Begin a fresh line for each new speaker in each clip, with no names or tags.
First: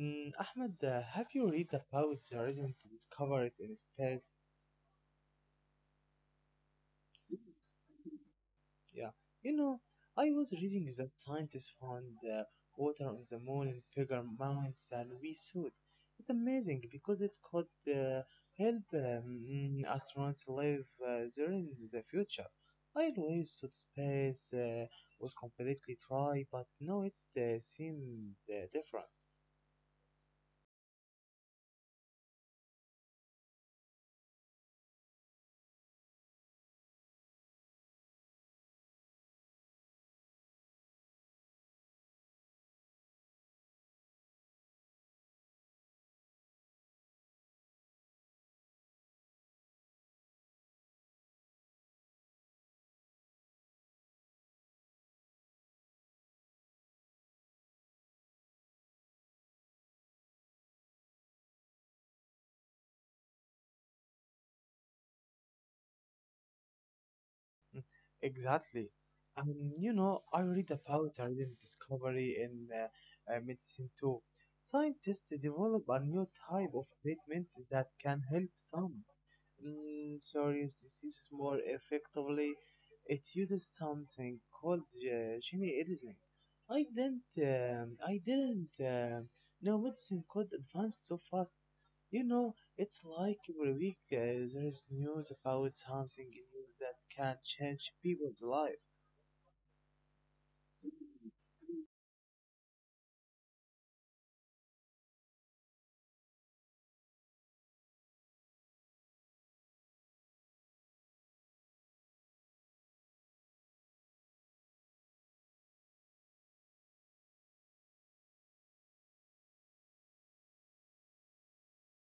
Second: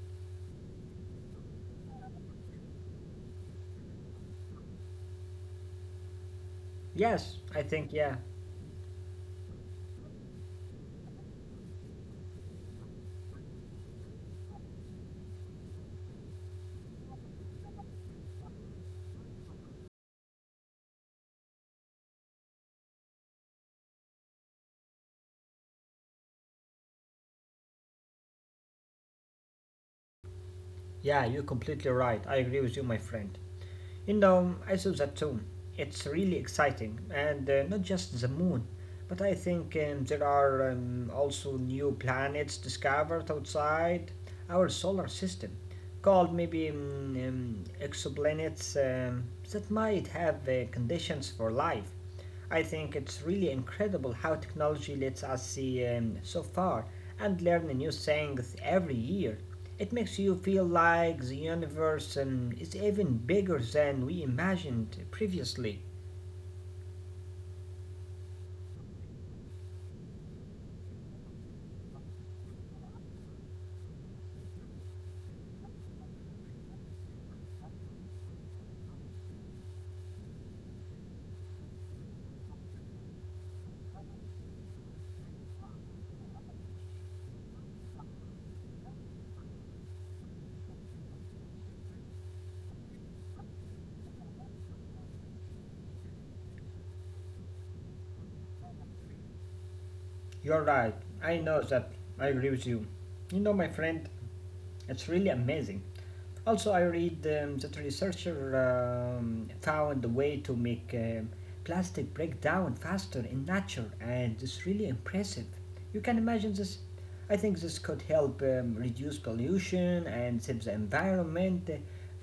Ahmad, have you read about the recent discoveries in space?
Yes, I think, yeah.
Yeah, you know, I was reading that scientists found water on the moon in bigger amounts than we thought. It's amazing because it could help astronauts live there in the future. I always thought space was completely dry, but now it seems different.
Yeah, you're completely right. I agree with you, my friend. You know, I saw that too. It's really exciting, and not just the moon, but I think there are also new planets discovered outside our solar system, called maybe exoplanets that might have conditions for life. I think it's really incredible how technology lets us see so far and learn new things every year. It makes you feel like the universe is even bigger than we imagined previously.
Mm, Exactly. I read about a recent discovery in medicine too. Scientists develop a new type of treatment that can help some serious diseases more effectively. It uses something called gene editing. I didn't know medicine could advance so fast. You know, it's like every week there is news about something new that can change people's life.
You're right, I know that, I agree with you. You know, my friend, it's really amazing. Also, I read that researchers found a way to make plastic break down faster in nature, and it's really impressive. You can imagine this. I think this could help reduce pollution and save the environment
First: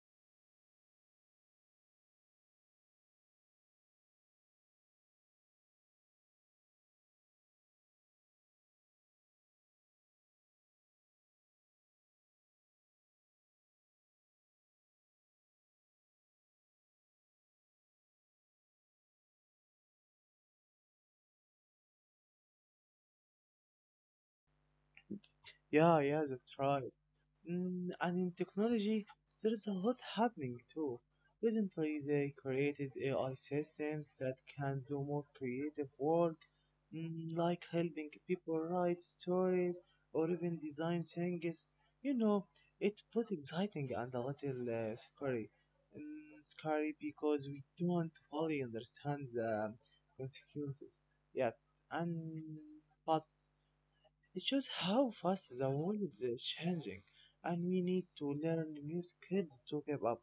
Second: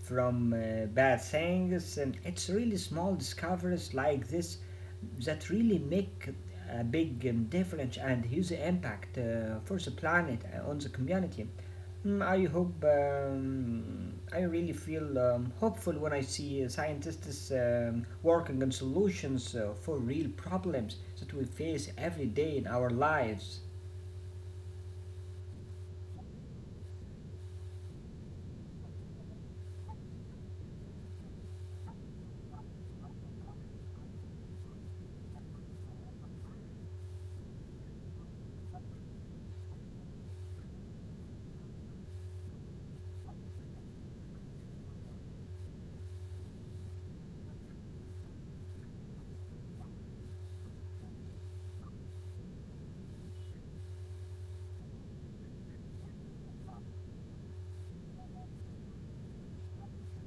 from bad things. And it's really small discoveries like this that really make a big difference and huge impact for the planet on the community. I hope I really feel hopeful when I see scientists working on solutions for real problems that we face every day in our lives.
Yeah, that's right. And in technology, there's a lot happening too. Recently, they created AI systems that can do more creative work, like helping people write stories or even design things. You know, it's both exciting and a little scary. Mm, scary because we don't fully understand the consequences yet. And but it shows how fast the world is changing, and we need to learn new skills to keep up.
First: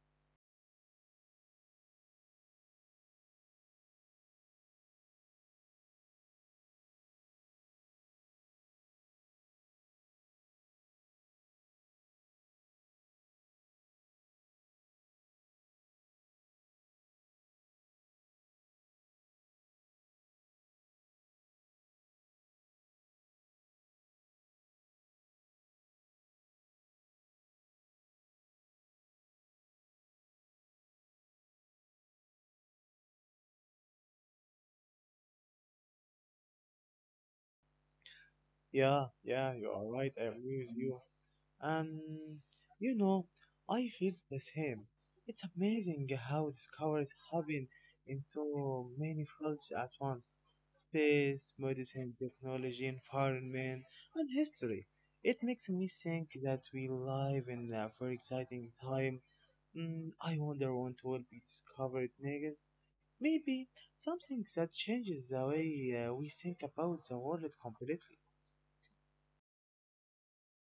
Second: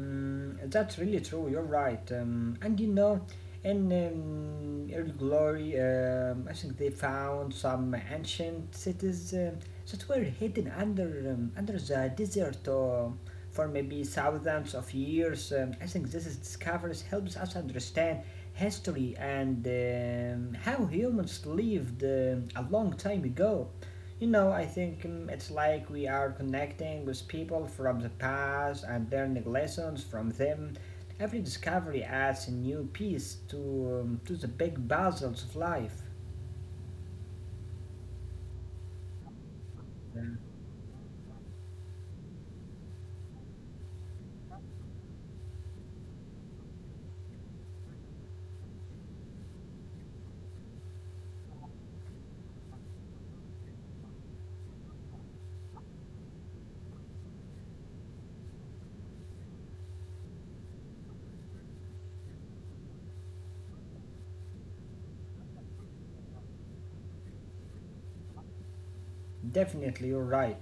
That's really true. You're right. And you know, in early glory, I think they found some ancient cities that were hidden under the desert for maybe thousands of years. I think this is discoveries helps us understand history and how humans lived a long time ago. You know, I think it's like we are connecting with people from the past and learning lessons from them. Every discovery adds a new piece to the big puzzles of life.
Yeah, yeah, you are right. I
Yeah.
agree with you. And you know, I feel the same. It's amazing how discoveries happen in so many fields at once: space, medicine, technology, environment, and history. It makes me think that we live in a very exciting time. I wonder what will be discovered next. Maybe something that changes the way we think about the world completely.
Definitely, you're right.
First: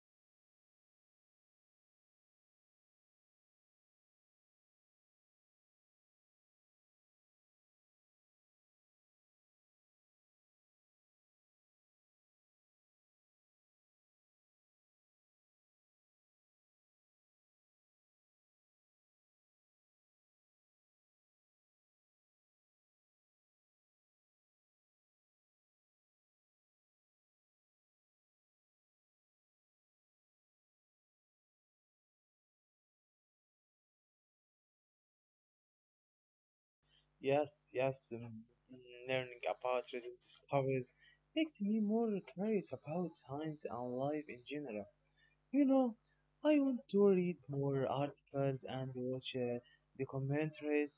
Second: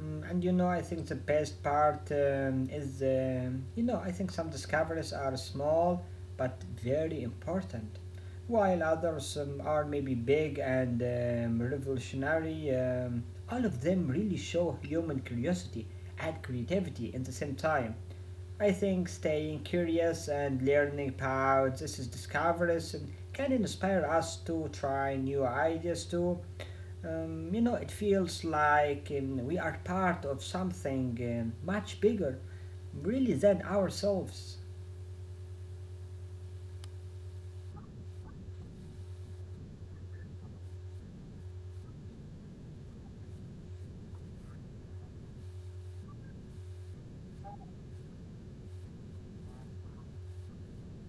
And you know, I think the best part is, I think some discoveries are small but very important, while others are maybe big and revolutionary. All of them really show human curiosity and creativity at the same time. I think staying curious and learning about this is discoveries can inspire us to try new ideas too. It feels like we are part of something much bigger, really, than ourselves.
Yes, yes, learning about recent discoveries makes me more curious about science and life in general. You know, I want to read more articles and watch documentaries.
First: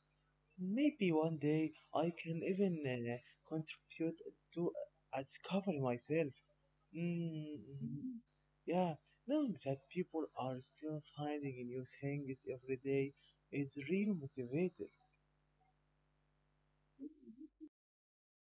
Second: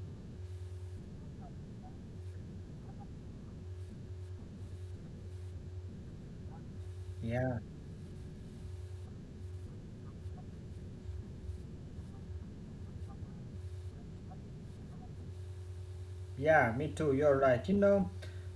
Maybe one day I can even contribute to a discovery myself. Mm,
Yeah,
yeah, knowing that people are still finding new things every day is real motivating.
yeah, me too, you're right. You know,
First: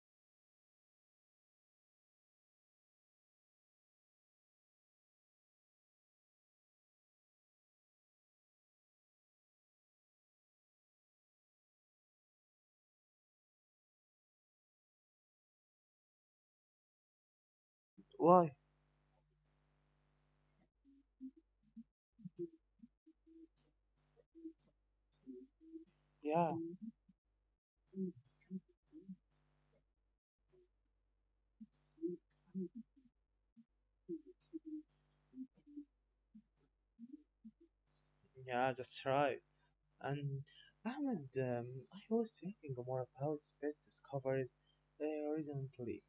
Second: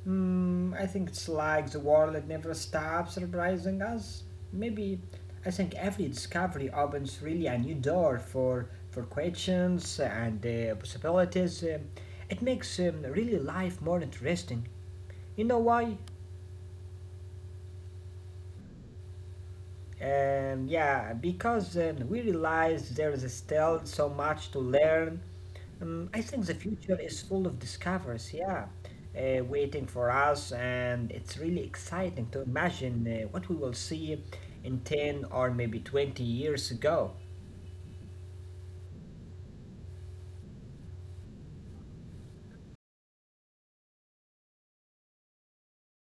I think it's like the world never stops surprising us. Maybe I think every discovery opens really a new door for questions and possibilities. It makes really life more interesting. You know why?
Why?
Yeah, because we realize there is still so much to learn. I
Yeah,
think the future is full of discoveries, yeah, waiting for us, and it's really exciting to imagine what we will see in 10 or maybe 20 years ago.
yeah, that's right. And Ahmed, I was thinking more about space discoveries recently.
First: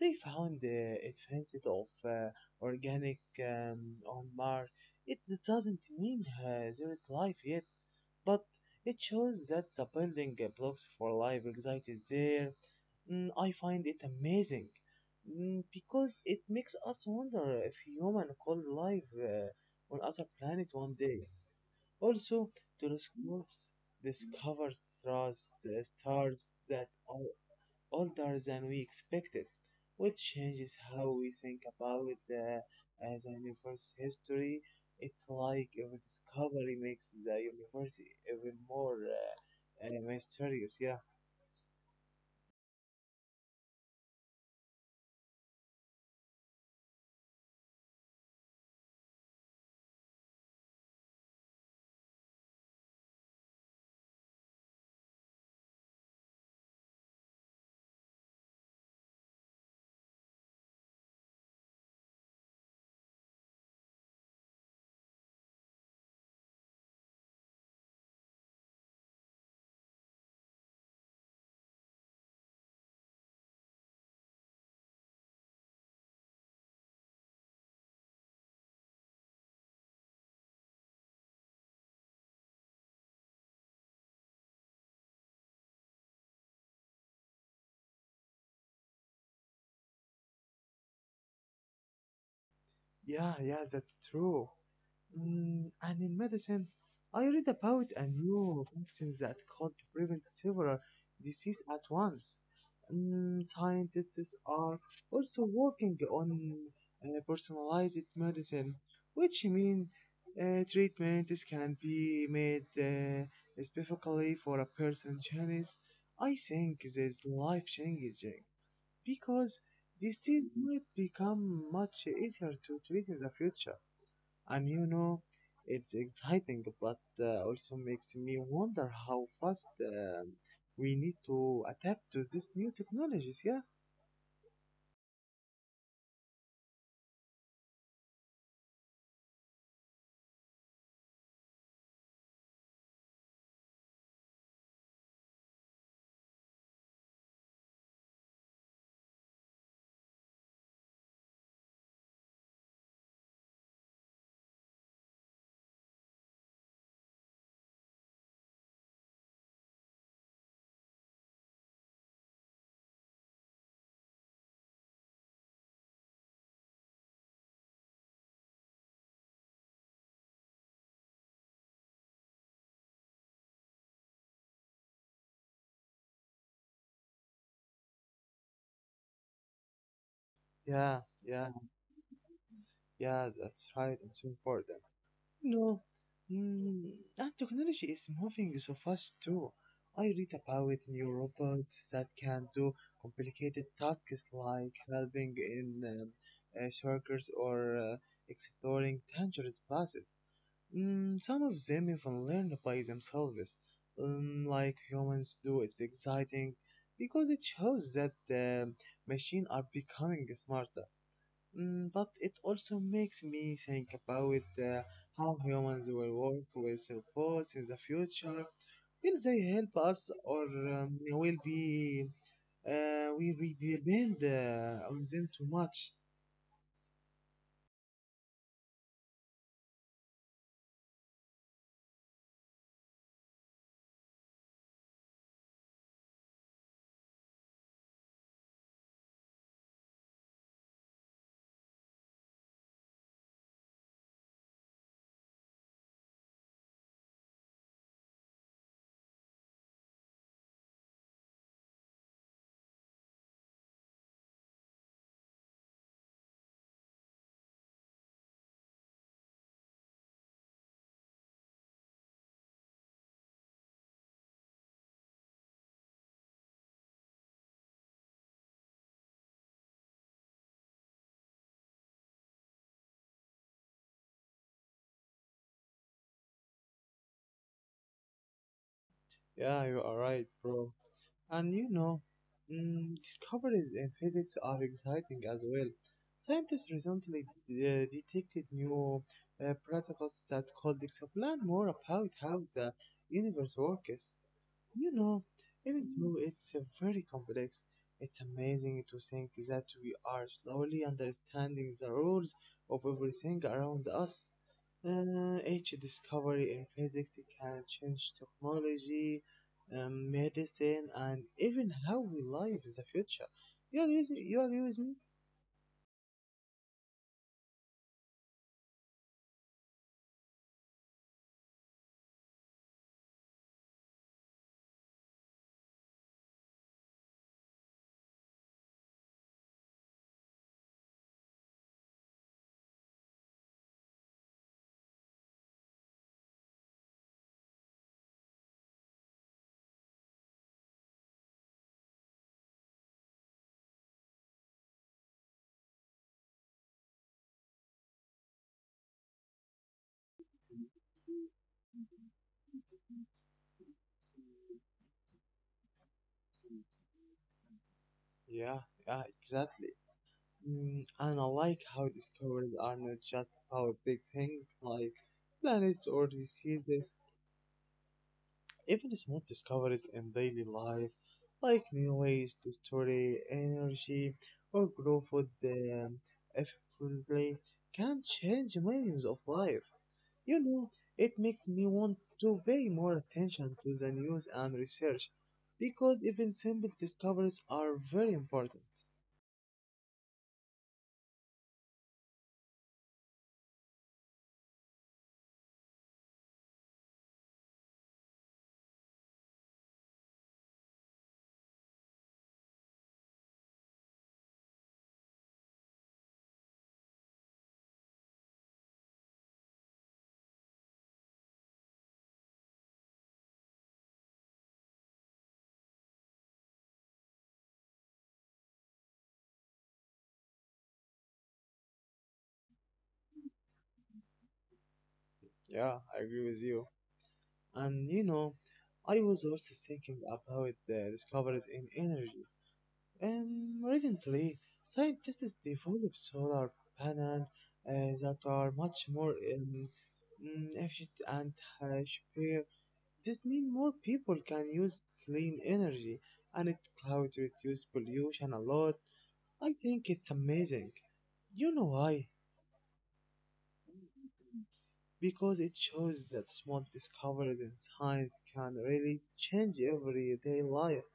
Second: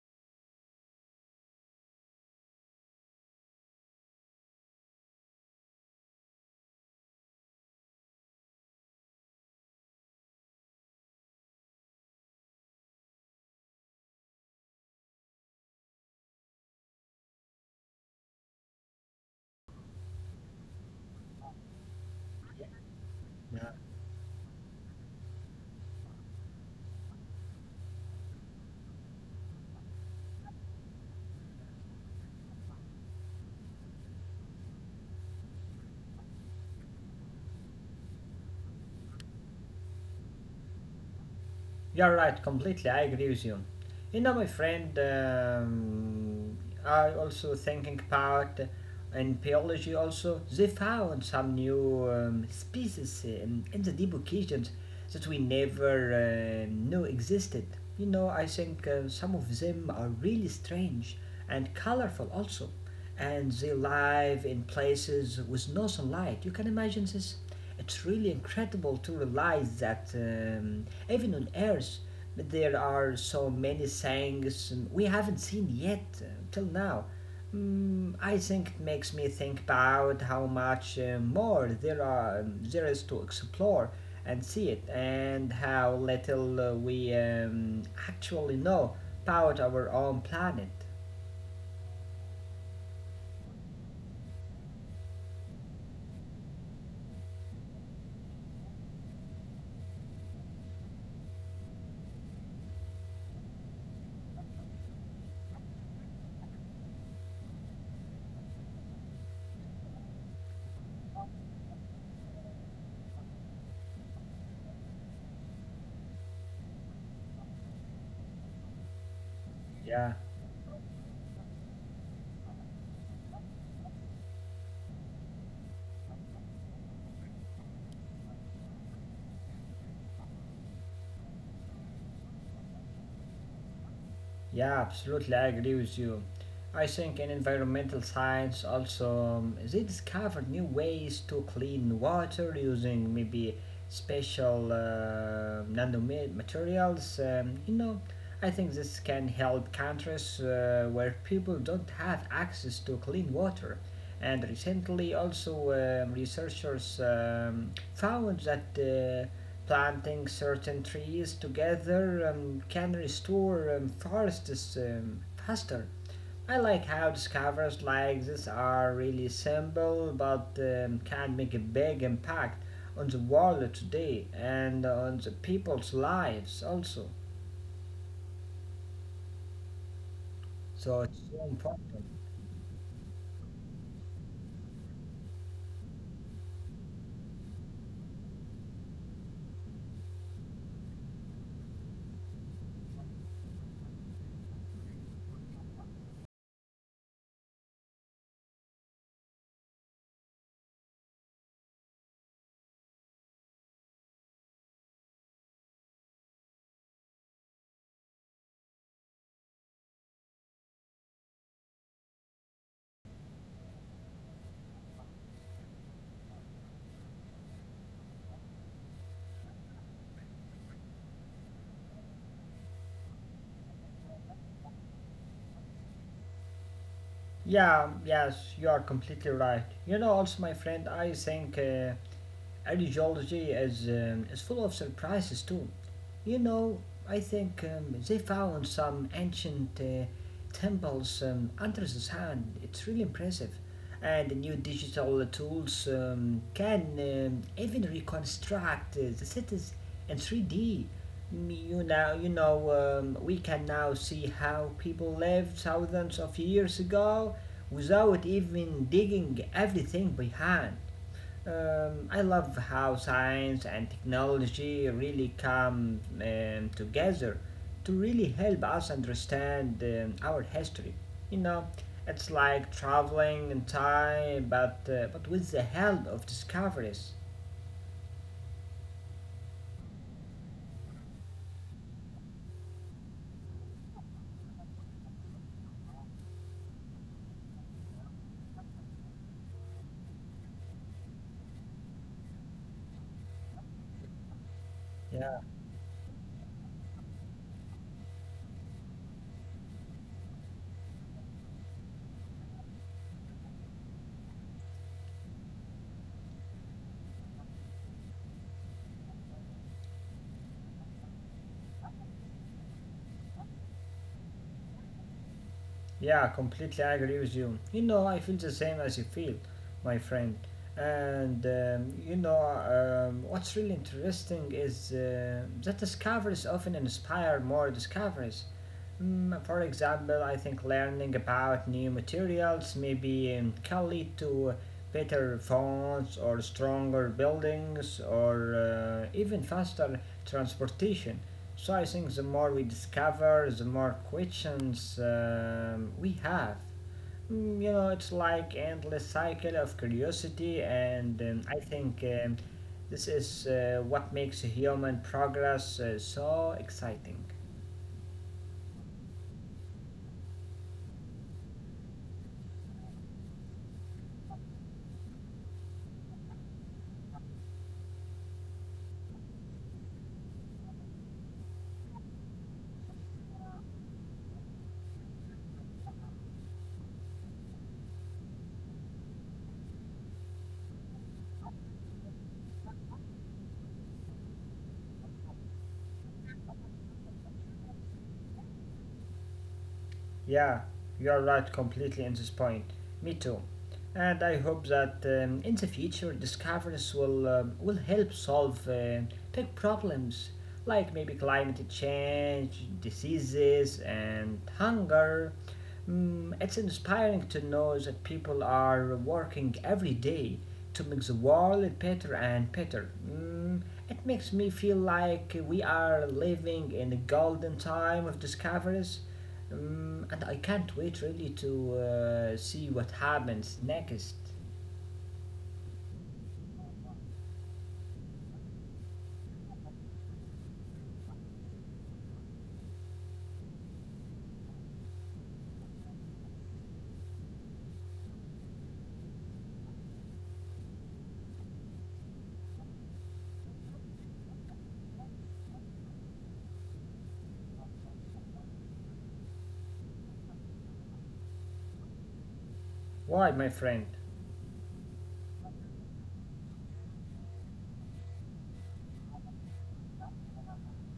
They found a transit of organic on Mars. It doesn't mean there is life yet, but it shows that the building blocks for life anxiety there. I find it amazing because it makes us wonder if human could live on other planet one day. Also, telescopes discover stars, the stars that are older than we expected, which changes how we think about the, the universe's history. It's like every discovery makes the universe even more mysterious. Yeah.
You're right, completely. I agree with you. You know, my friend, I also thinking about in biology. Also, they found some new species in the deep oceans that we never knew existed. You know, I think some of them are really strange and colorful also, and they live in places with no sunlight. You can imagine this. It's really incredible to realize that even on Earth. But there are so many things we haven't seen yet till now. I think it makes me think about how much more there is to explore and see it, and how little we actually know about our own planet.
Yeah, that's true. And in medicine, I read about a new vaccine that could prevent several diseases at once. Mm, scientists are also working on personalized medicine, which means treatments can be made specifically for a person's genes. I think this life changes because
Yeah.
disease might become much easier to treat in the future. And you know, it's exciting, but also makes me wonder how fast we need to adapt to these new technologies. Yeah.
Yeah, absolutely, I agree with you. I think in environmental science also they discovered new ways to clean water using maybe special nanomaterials. You know, I think this can help countries where people don't have access to clean water. And recently, also researchers found that. Planting certain trees together can restore forests faster. I like how discoveries like this are really simple but can make a big impact on the world today and on the people's lives also.
Yeah,
So it's so
yeah,
important.
yeah, that's right. It's important. No, mm, and technology is moving so fast too. I read about new robots that can do complicated tasks like helping in circles or exploring dangerous paths. Mm, some of them even learn by themselves, like humans do. It's exciting because it shows that the machines are becoming smarter. Mm, but it also makes me think about how humans will work with robots in the future. Will they help us or will be we depend on them too much?
Yeah, yes, you are completely right. You know, also, my friend, I think archaeology is full of surprises too. You know, I think they found some ancient temples under the sand. It's really impressive. And the new digital tools can even reconstruct the cities in 3D. You know, we can now see how people lived thousands of years ago without even digging everything by hand. I love how science and technology really come together to really help us understand our history. You know, it's like traveling in time, but with the help of discoveries.
Yeah, you are right, bro. And you know, discoveries in physics are exciting as well. Scientists recently detected new particles that could explain more about how the universe works. You know,
Yeah,
even though it's very complex, it's amazing to think that we are slowly understanding the rules of everything around us. Each discovery in physics can change technology, medicine, and even how we live in the future. You agree with me? You agree with me?
yeah, completely agree with you. You know, I feel the same as you feel, my friend. And what's really interesting is that discoveries often inspire more discoveries. For example, I think learning about new materials maybe can lead to better phones or stronger buildings or even faster transportation. So I think the more we discover, the more questions we have. You know, it's like endless cycle of curiosity, and I think this is what makes human progress so exciting.
Yeah, yeah, exactly. And I like how discoveries are not just about big things like planets or diseases. Even small discoveries in daily life, like new ways to store energy or grow food effectively, can change millions of lives. You know, it makes me want to pay more attention to the news and research because even simple discoveries are very important.
Yeah, you're right completely in this point. Me too. And I hope that in the future discoveries will help solve big problems like maybe climate change, diseases, and hunger. It's inspiring to know that people are working every day to make the world better and better. It makes me feel like we are living in a golden time of discoveries, and I can't wait really to see what happens next.
Yeah, I agree with you. And you know, I was also thinking about the discoveries in energy. Recently, scientists developed solar panels uh, that are much more efficient and uh, cheaper. This means more people can use clean energy, and it cloud reduce pollution a lot. I think it's amazing. You know why?
Why, my friend?
Because it shows that small discoveries in science can really change everyday life.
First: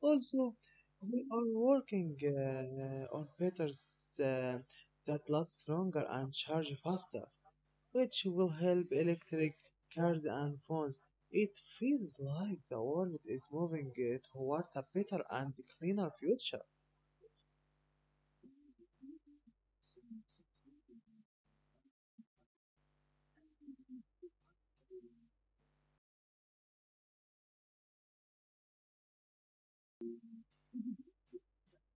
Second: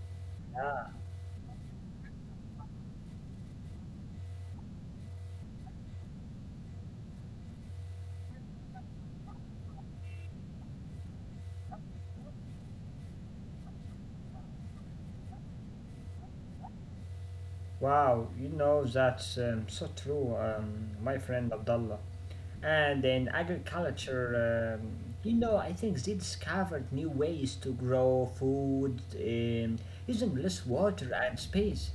Also,
Yeah.
they are working on patterns uh, that last longer and charge faster, which will help electric cars and phones. It feels like the world is moving toward a better and cleaner future.
Wow, you know that's so true, my friend Abdullah. And in agriculture, I think they discovered new ways to grow food using less water and space.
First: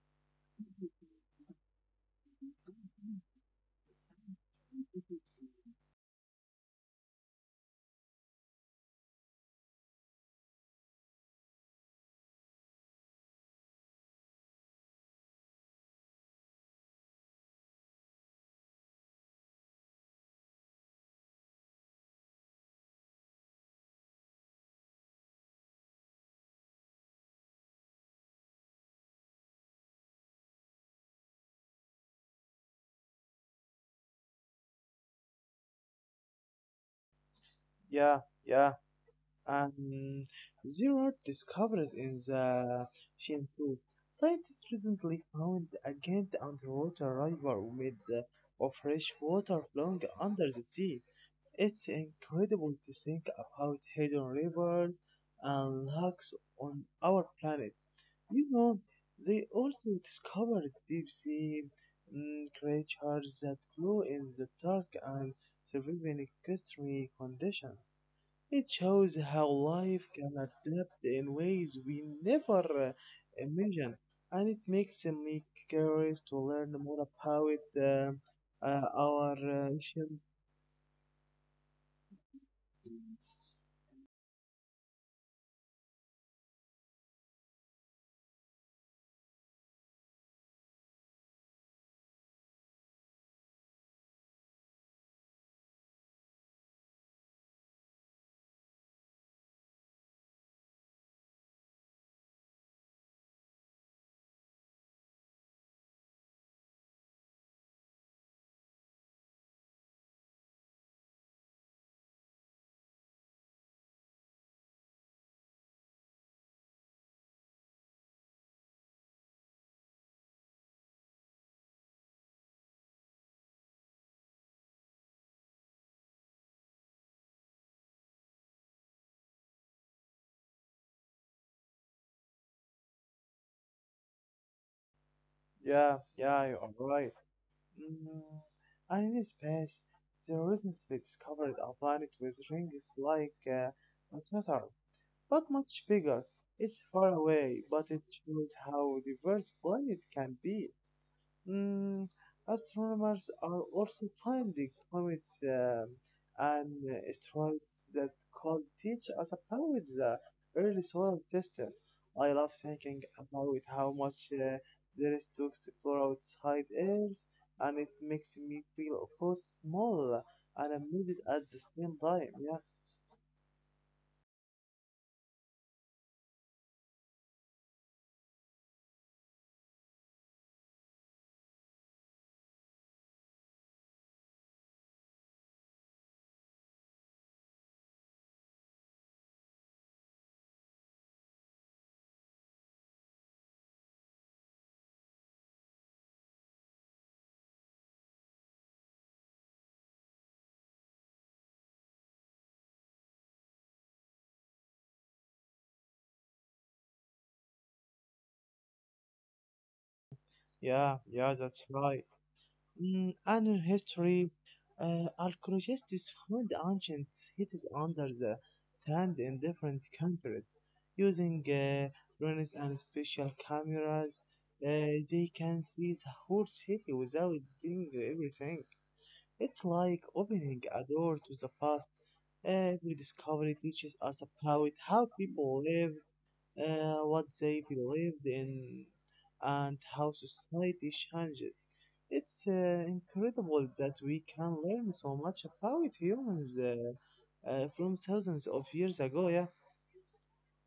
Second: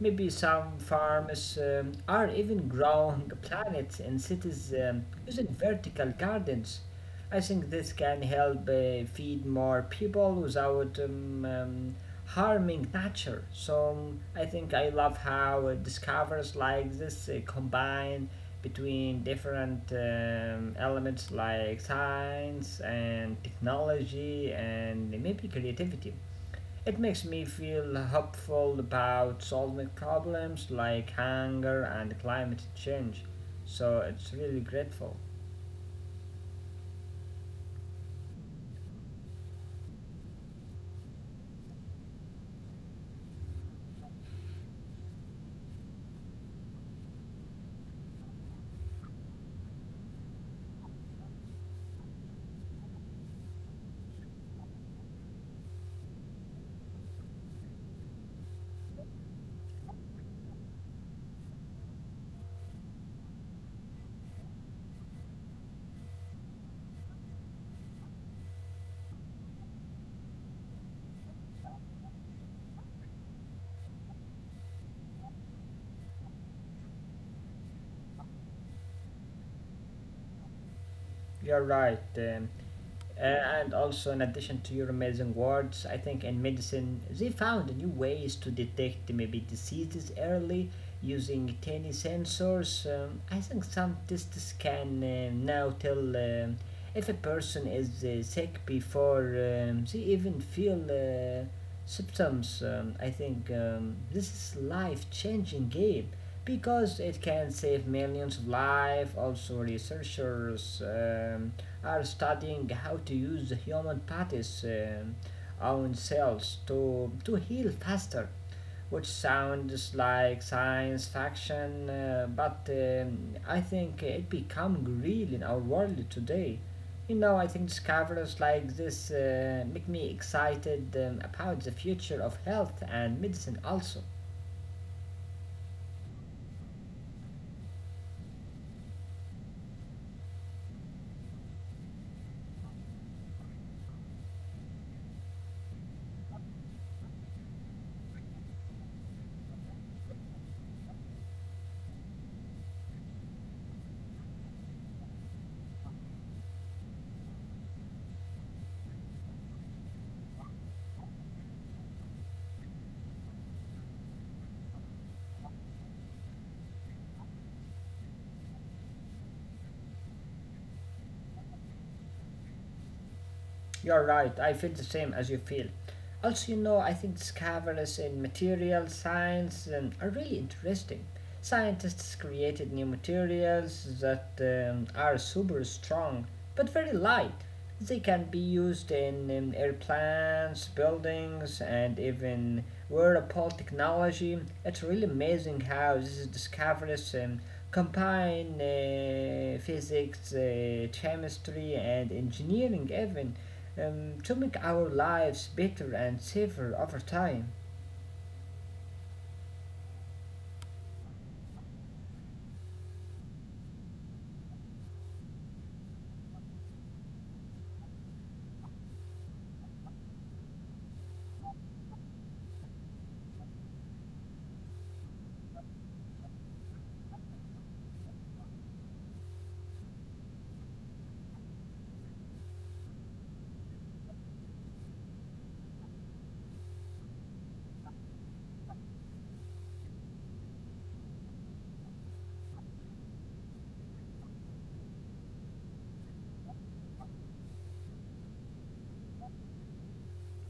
Maybe some farms are even growing plants in cities using vertical gardens. I think this can help feed more people without harming nature. So I think I love how discovers like this combine between different elements like science and technology and maybe creativity. It makes me feel hopeful about solving problems like hunger and climate change, so it's really grateful.
Yeah, yeah, and zero discoveries in the Shinsu. Scientists recently found again the underwater river with of fresh water flowing under the sea. It's incredible to think about hidden rivers and lakes on our planet. You know, they also discovered deep sea creatures that glow in the dark and survive in extreme conditions. It shows how life can adapt in ways we never imagined, and it makes me curious to learn more about our ancient.
You're right. Uh, and also, in addition to your amazing words, I think in medicine they found new ways to detect maybe diseases early using tiny sensors. I think some tests can now tell if a person is sick before they even feel symptoms. I think this is life-changing game because it can save millions of lives. Also, researchers. Are studying how to use the human body's own cells to heal faster, which sounds like science fiction, but I think it become real in our world today. You know, I think discoveries like this make me excited about the future of health and medicine also.
Yeah, you are right. Mm. And in space, they recently discovered a planet with rings like Saturn, but much bigger. It's far away, but it shows how diverse planet can be. Mm, astronomers are also finding comets and asteroids that could teach us about the early solar system. I love thinking about how much there is to explore outside Earth, and it makes me feel both small and amazed at the same time. Yeah,
You're right, I feel the same as you feel. Also, you know, I think discoveries in material science are really interesting. Scientists created new materials that are super strong but very light. They can be used in airplanes, buildings, and even wearable technology. It's really amazing how these discoveries combine physics, chemistry, and engineering, even to make our lives better and safer over time.
yeah, that's right. Annual history. Archaeologists found ancient cities under the sand in different countries. Using drones and special cameras, they can see the whole city without doing everything. It's like opening a door to the past. Every discovery teaches us about how people live what they believed in, and how society changed. It's incredible that we can learn so much about humans from thousands of years ago. Yeah,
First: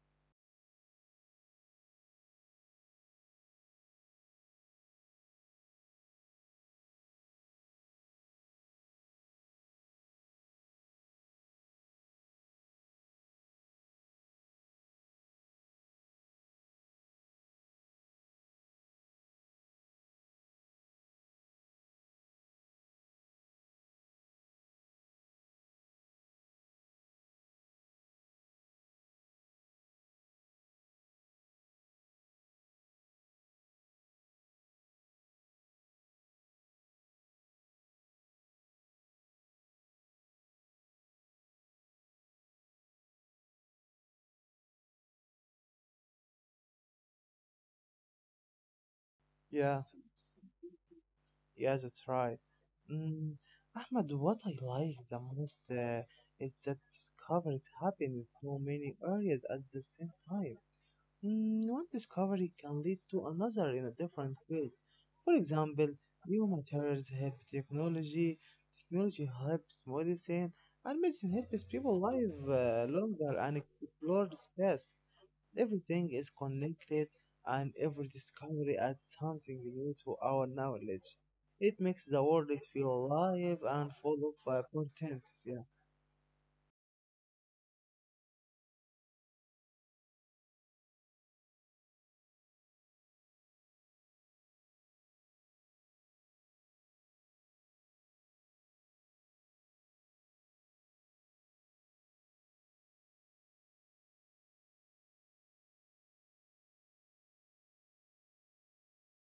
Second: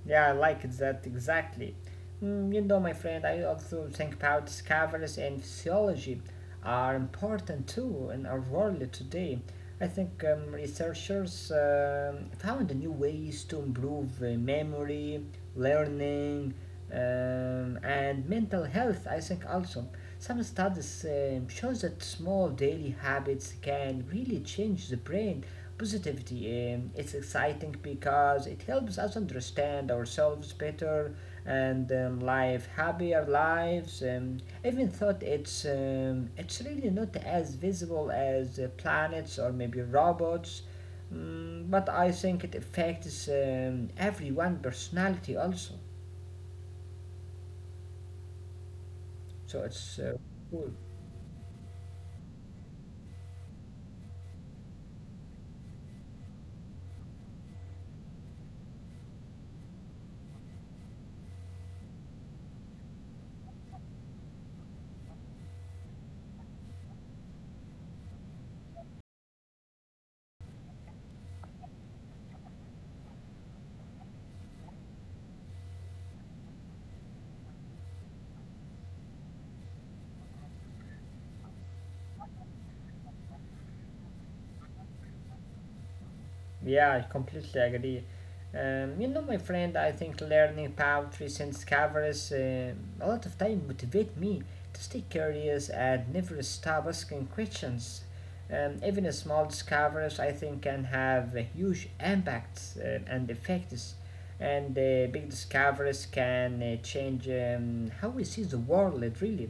Yeah, I like that exactly. You know, my friend, I also think about discoveries in physiology are important too in our world today. I think researchers found new ways to improve memory, learning, and mental health. I think also some studies shows that small daily habits can really change the brain positivity, it's exciting because it helps us understand ourselves better and live happier lives. Even though it's really not as visible as planets or maybe robots. But I think it affects everyone's personality also. So
yeah,
it's cool.
yeah, that's right. Mm, Ahmed, what I like the most is that discovery happens in so many areas at the same time. One discovery can lead to another in a different way. For example, new materials help technology, technology helps medicine, and medicine helps people live longer and explore space. Everything is connected, and every discovery adds something new to our knowledge. It makes the world feel alive and full of potential. Yeah,
Yeah, I completely agree. You know, my friend, I think learning about recent discoveries a lot of time motivate me to stay curious and never stop asking questions. Even a small discoveries, I think, can have a huge impacts and effects. And big discoveries can change how we see the world, really.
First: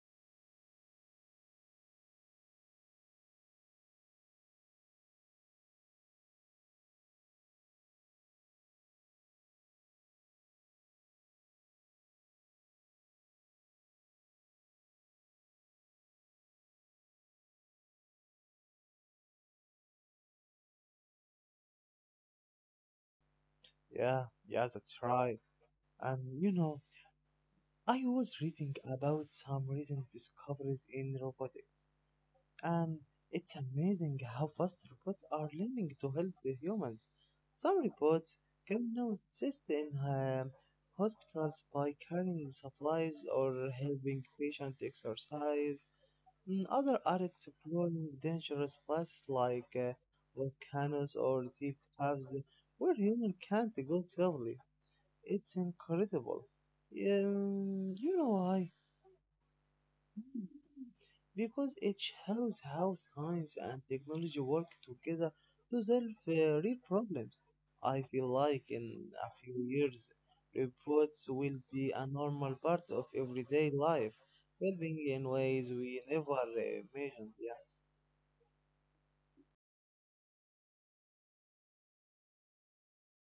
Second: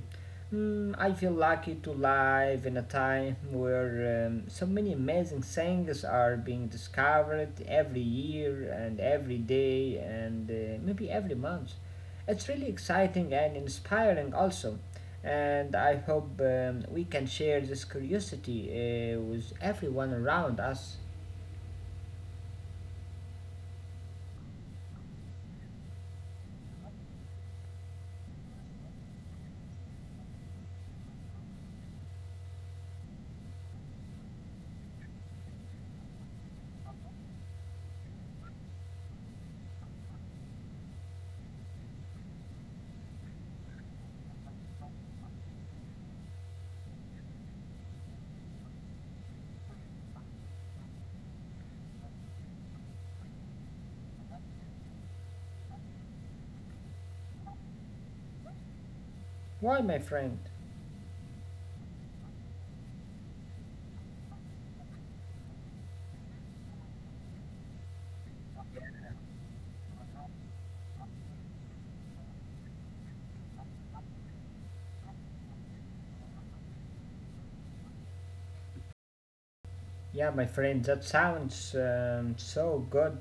I feel lucky to live in a time where so many amazing things are being discovered every year and every day and maybe every month. It's really exciting and inspiring, also. And I hope we can share this curiosity with everyone around us.
yeah, that's right. And you know, I was reading about some recent discoveries in robotics, and it's amazing how fast robots are learning to help the humans. Some robots can now assist in hospitals by carrying supplies or helping patients exercise. Mm, others are exploring dangerous places like volcanoes or deep caves where humans can't go safely. It's incredible. You know why?
Why, my friend?
Because it shows how science and technology work together to solve real problems. I feel like in a few years, robots will be a normal part of everyday life, helping in ways we never imagined.
Yeah, my friend, that sounds so good.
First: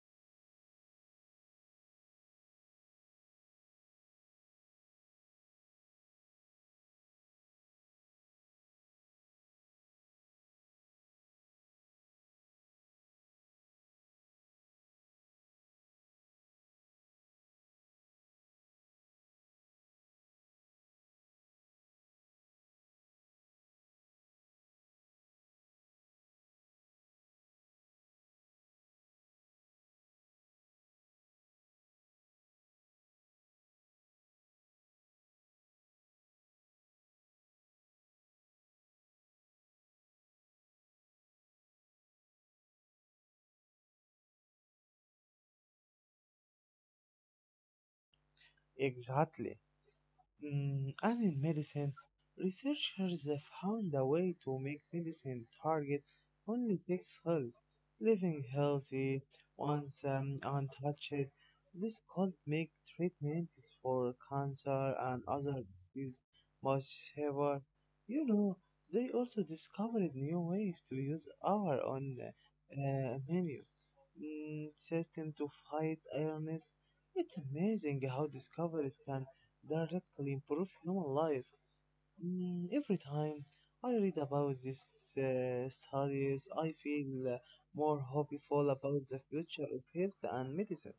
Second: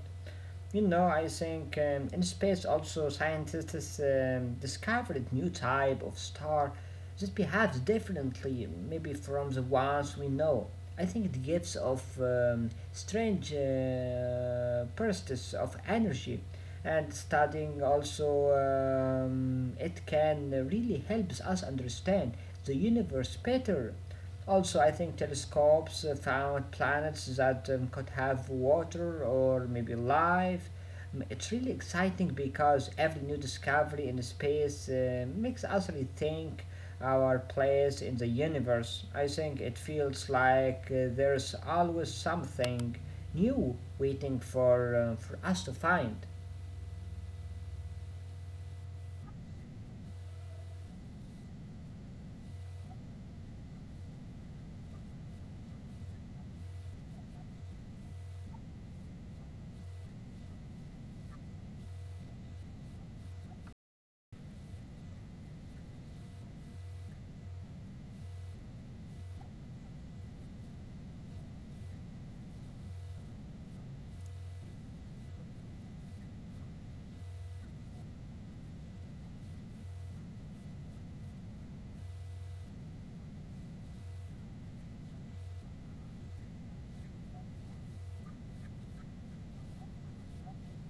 I think in space also scientists discovered new type of star that behaves differently, maybe from the ones we know. I think it gives off strange bursts of energy, and studying also it can really helps us understand the universe better also. I think telescopes found planets that could have water or maybe life. It's really exciting because every new discovery in space makes us rethink our place in the universe. I think it feels like there's always something new waiting for us to find.
Yeah, exactly. And in medicine, researchers have found a way to make medicine target only six cells, living healthy once untouched. This could make treatments for cancer and other diseases much safer. You know, they also discovered new ways to use our own menu system to fight illness. It's amazing how discoveries can directly improve human life. Every time I read about these studies, I feel more hopeful about the future of health and medicine.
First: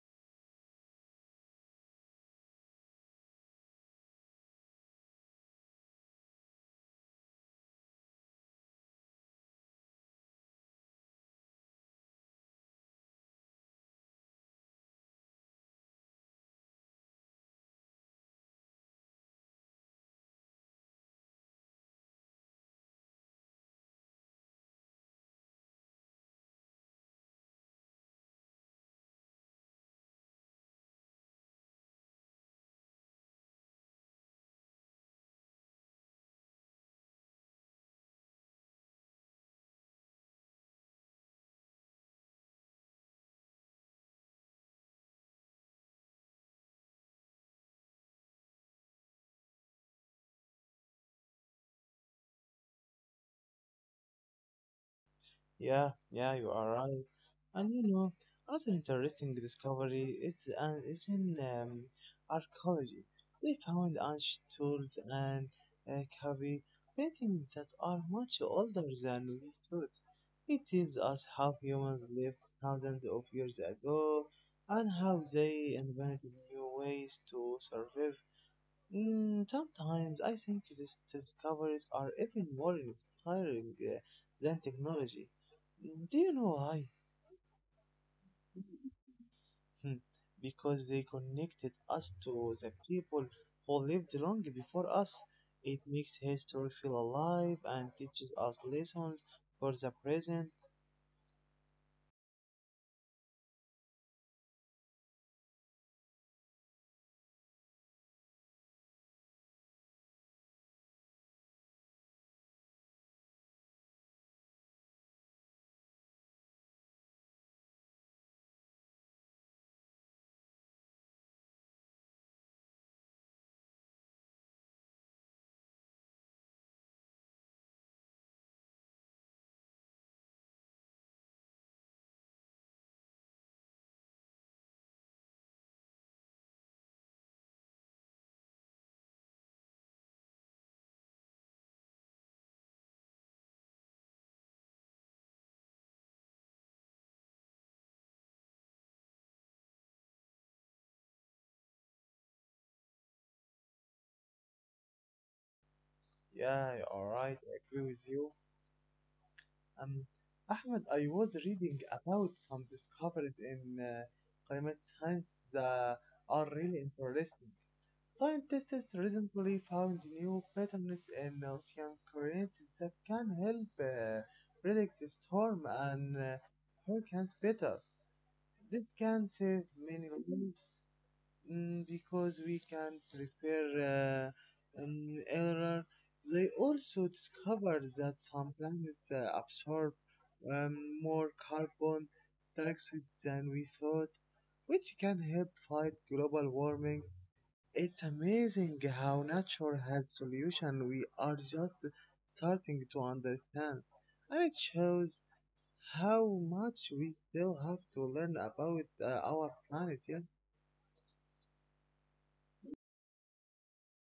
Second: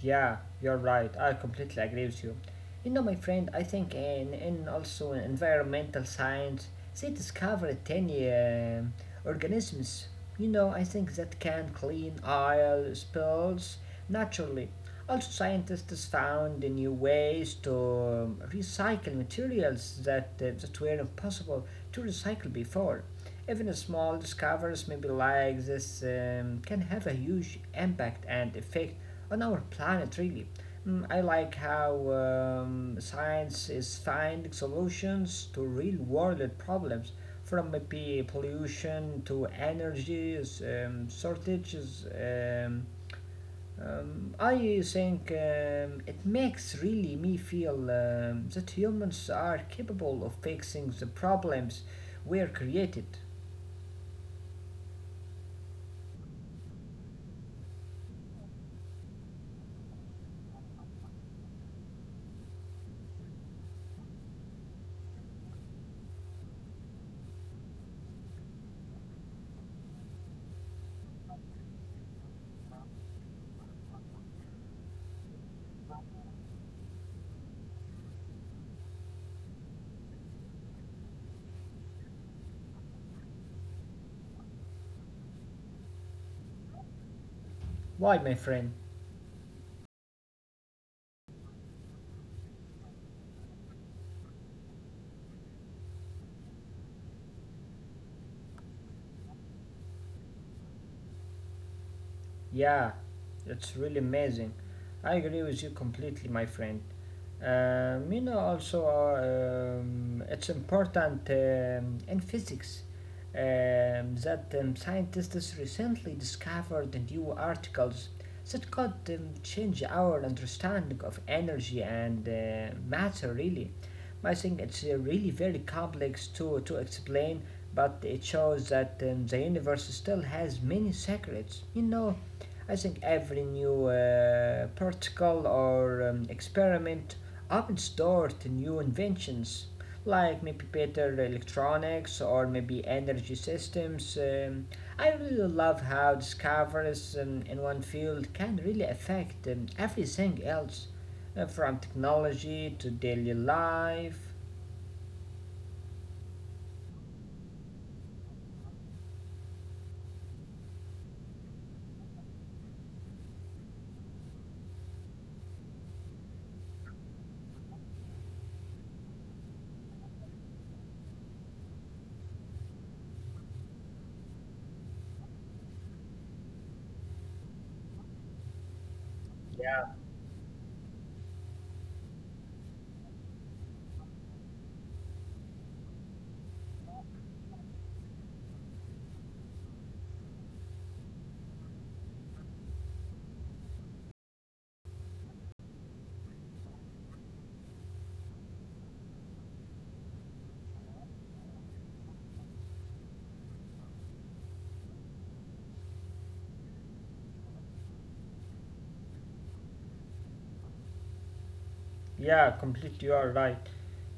Yeah, you're right. I completely agree with you. My friend, I think in also in environmental science, they discovered tiny organisms. I think that can clean oil spills naturally. Also, scientists found new ways to recycle materials that were impossible to recycle before. Even small discoveries, maybe like this, can have a huge impact and effect on our planet, really. Mm, I like how science is finding solutions to real world problems, from maybe pollution to energy shortages. I think it makes really me feel that humans are capable of fixing the problems we are created.
Yeah, you are right. And you know, another interesting discovery is in archaeology. They found ancient tools and cavity paintings that are much older than we thought. It tells us how humans lived thousands of years ago and how they invented new ways to survive. Mm, sometimes I think these discoveries are even more inspiring than technology. Mm, do you know why?
Why, my friend?
Hmm, because they connected us to the people who lived long before us. It makes history feel alive and teaches us lessons for the present.
Yeah, it's really amazing. I agree with you completely, my friend. It's important in physics that scientists recently discovered new articles that could change our understanding of energy and matter, really. I think it's really very complex to explain, but it shows that the universe still has many secrets. I think every new protocol or experiment opens door to new inventions, like maybe better electronics or maybe energy systems. I really love how discoveries in one field can really affect everything else, from technology to daily life.
Yeah, all right, I agree with you. Um, Ahmed, I was reading about some discoveries in climate science that are really interesting. Scientists recently found new patterns in ocean currents that can help predict storm and hurricanes better. This can save many lives, mm, because we can prepare error. They also discovered that some planets absorb um, more carbon dioxide than we thought, which can help fight global warming. It's amazing how nature has solution we are just starting to understand, and it shows how much we still have to learn about our planet. Yeah,
Yeah, completely. You are right.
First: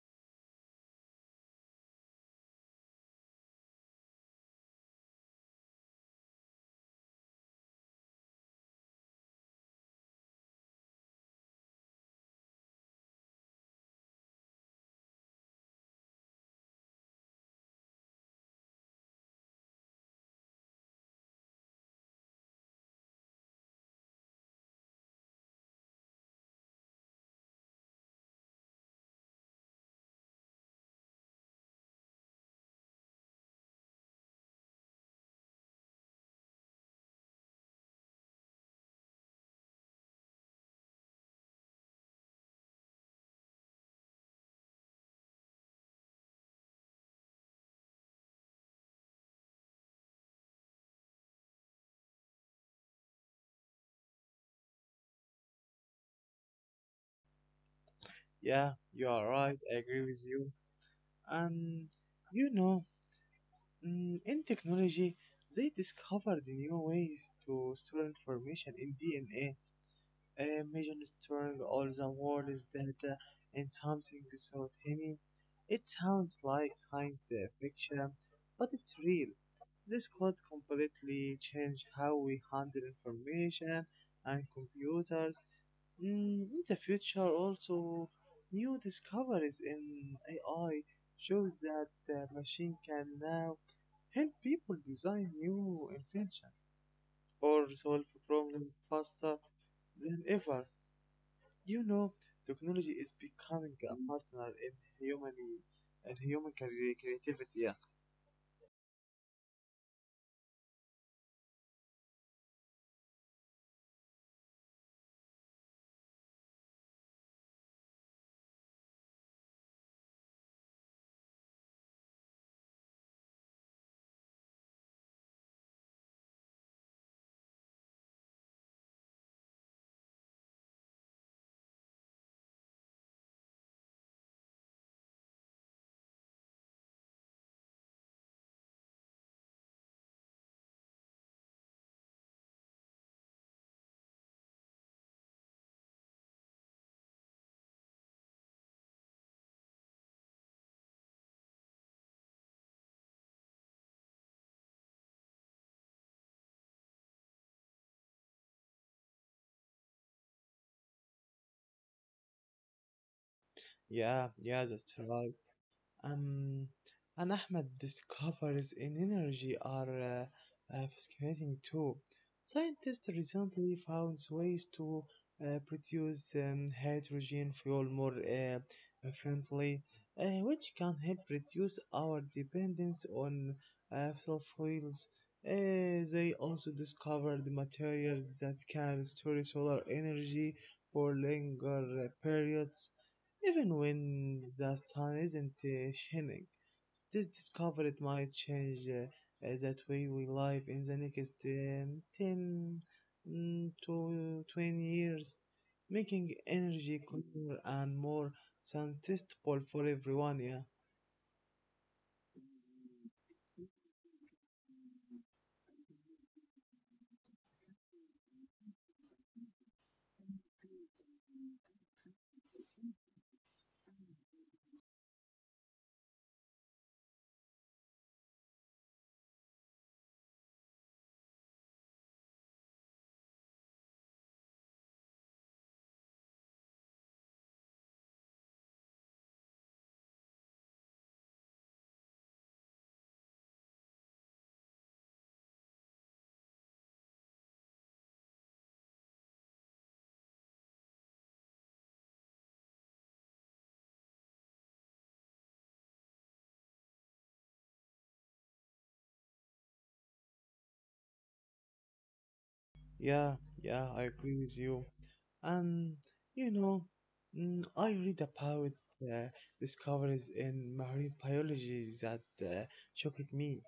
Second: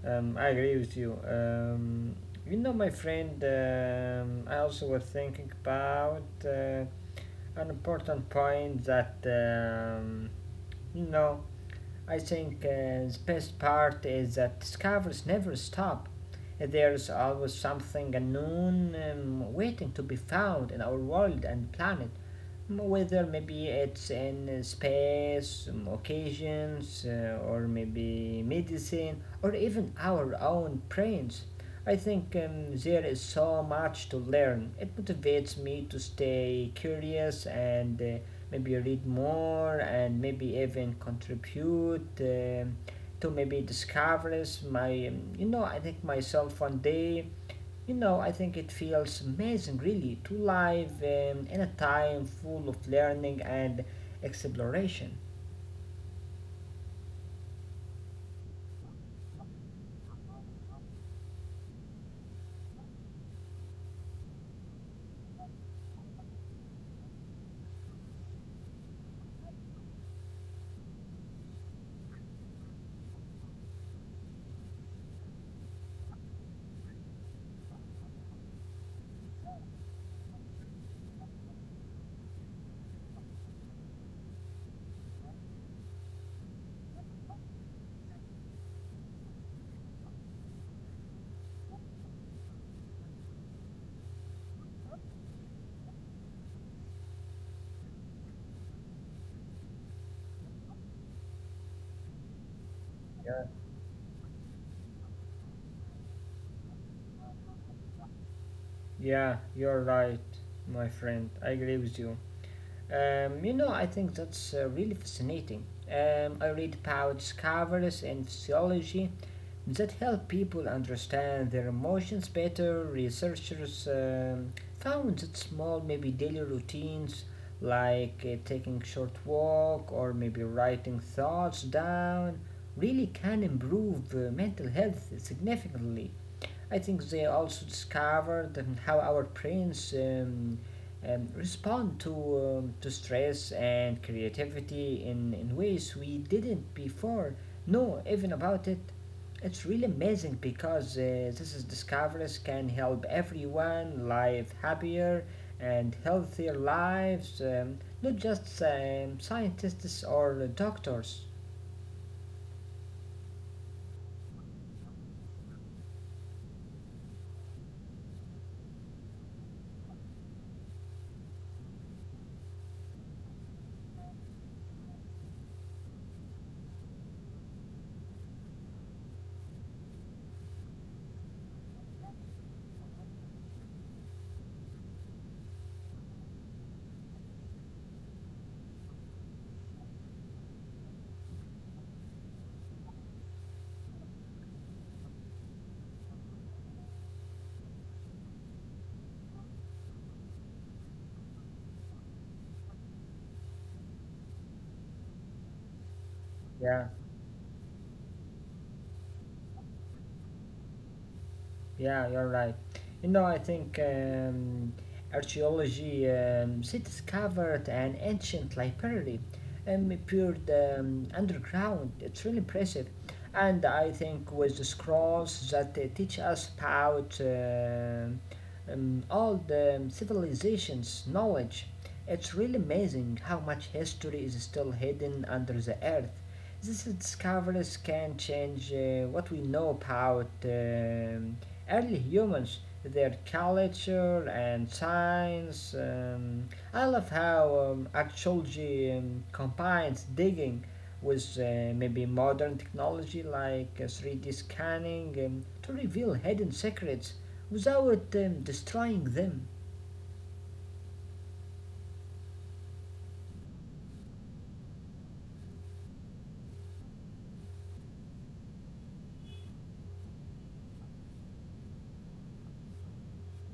I agree with you. My friend, I also was thinking about an important point that, you know, I think the best part is that discoveries never stop. There's always something unknown waiting to be found in our world and planet whether maybe it's in space, occasions, or maybe medicine, or even our own brains. I think there is so much to learn. It motivates me to stay curious and maybe read more and maybe even contribute to maybe discoveries. You know, I think myself one day, you know, I think it feels amazing really to live in a time full of learning and exploration.
yeah, you are right. I agree with you. And you know, in technology, they discovered new ways to store information in DNA. A major strong all the world is data and something so tiny. It sounds like science fiction, but it's real. This could completely change how we handle information and computers. Mm, in the future, also, new discoveries in AI shows that the machine can now help people design new inventions or solve problems faster than ever. You know, technology is
Yeah,
becoming a partner in human and human creativity. Yeah,
yeah, you're right, my friend. I agree with you. I think that's really fascinating. I read about discoveries in physiology that help people understand their emotions better. Researchers found that small, maybe daily routines like taking short walk or maybe writing thoughts down really can improve mental health significantly. I think they also discovered how our brains respond to stress and creativity in ways we didn't before know even about it. It's really amazing because this is discoveries can help everyone live happier and healthier lives, not just scientists or doctors.
yeah, yeah, that's right. Um, and Ahmed discovers an energy are uh, uh, fascinating too. Scientists recently found ways to produce hydrogen fuel more efficiently, which can help reduce our dependence on fossil fuels. They also discovered materials that can store solar energy for longer periods even when the sun isn't shining. This discovery might change that way we live in the next 10 to 20 years, making
Yeah.
energy cleaner and more sustainable for everyone. Yeah.
Yeah, you're right. I think archaeology she discovered an ancient library appeared underground. It's really impressive, and I think with the scrolls that they teach us about all the civilizations' knowledge, it's really amazing how much history is still hidden under the earth. These discoveries can change what we know about early humans, their culture and science. I love how archaeology combines digging with maybe modern technology like 3D scanning to reveal hidden secrets without destroying them.
Yeah, yeah, I agree with you. And you know, I read about uh, discoveries in marine biology that shocked me.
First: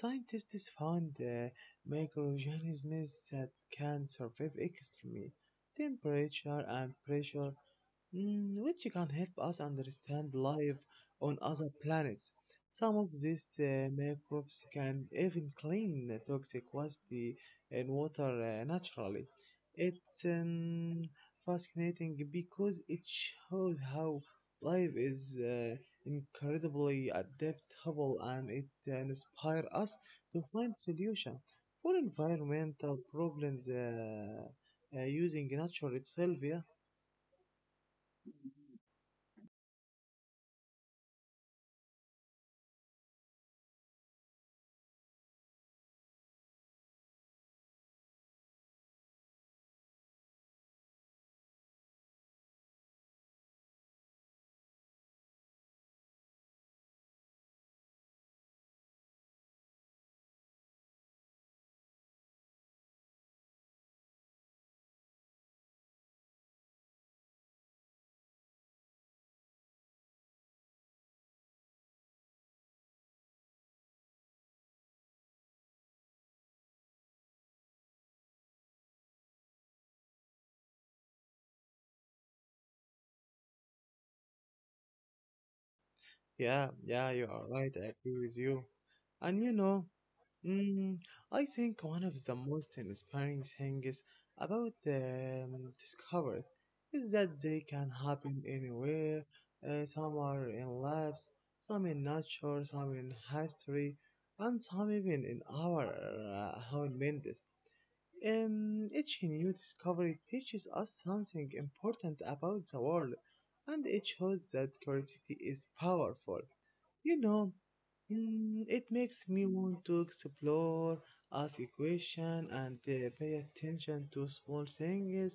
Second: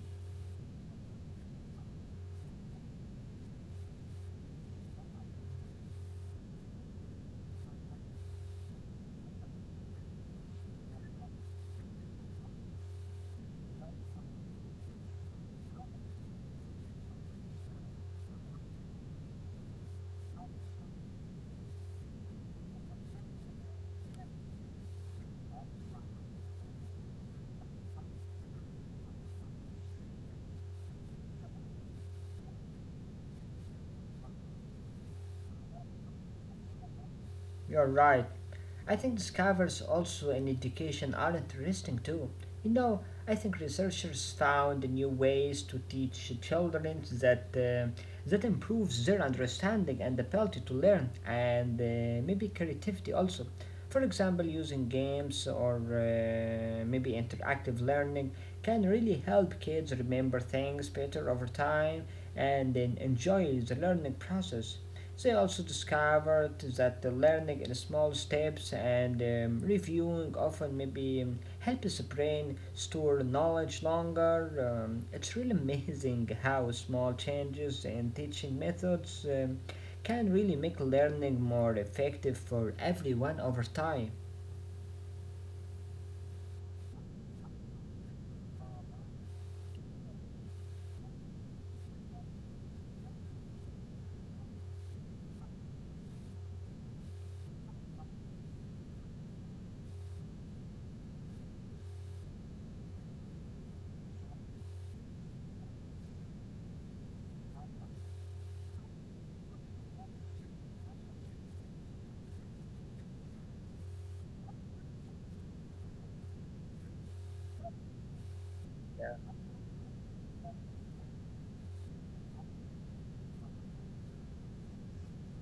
Scientists found microorganisms that can survive extreme temperature and pressure, mm, which can help us understand life on other planets. Some of these microbes can even clean toxic waste in water naturally. It's um, fascinating because it shows how life is incredibly adaptable, and it inspires us to find solutions for environmental problems using nature itself. Yeah.
You're right. I think discoveries also in education are interesting too. You know, I think researchers found new ways to teach children that improves their understanding and ability to learn, and maybe creativity also. For example, using games or maybe interactive learning can really help kids remember things better over time and then enjoy the learning process. They also discovered that the learning in small steps and reviewing often maybe helps the brain store knowledge longer. It's really amazing how small changes in teaching methods can really make learning more effective for everyone over time.
Yeah, yeah, you are right. I agree with you. And mm, I think one of the most inspiring things about discoveries is that they can happen anywhere. Some are in labs, some in nature, some in history, and some even in our own minds. Each new discovery teaches us something important about the world, and it shows that curiosity is powerful. You know, it
Yeah,
makes me want to explore, ask a question, and pay attention to small things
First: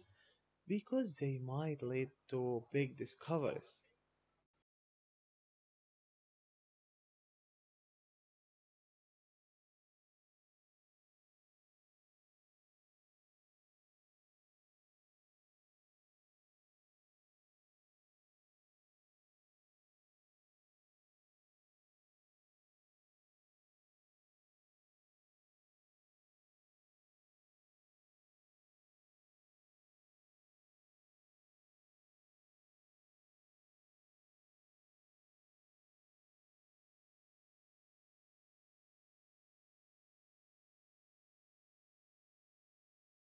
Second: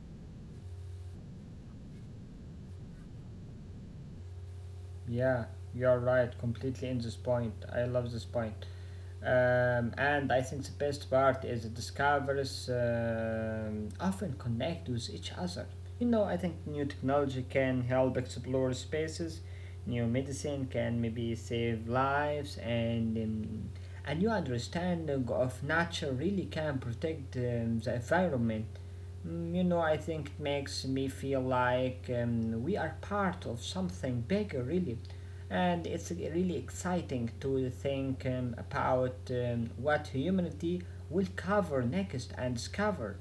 because they might lead to big discoveries.
yeah, you're right, completely in this point. I love this point. And I think the best part is the discoveries often connect with each other. I think new technology can help explore spaces, new medicine can maybe save lives, and a new understanding of nature really can protect the environment. Mm, you know, I think it makes me feel like we are part of something bigger, really. And it's really exciting to think about what humanity will cover next and discover.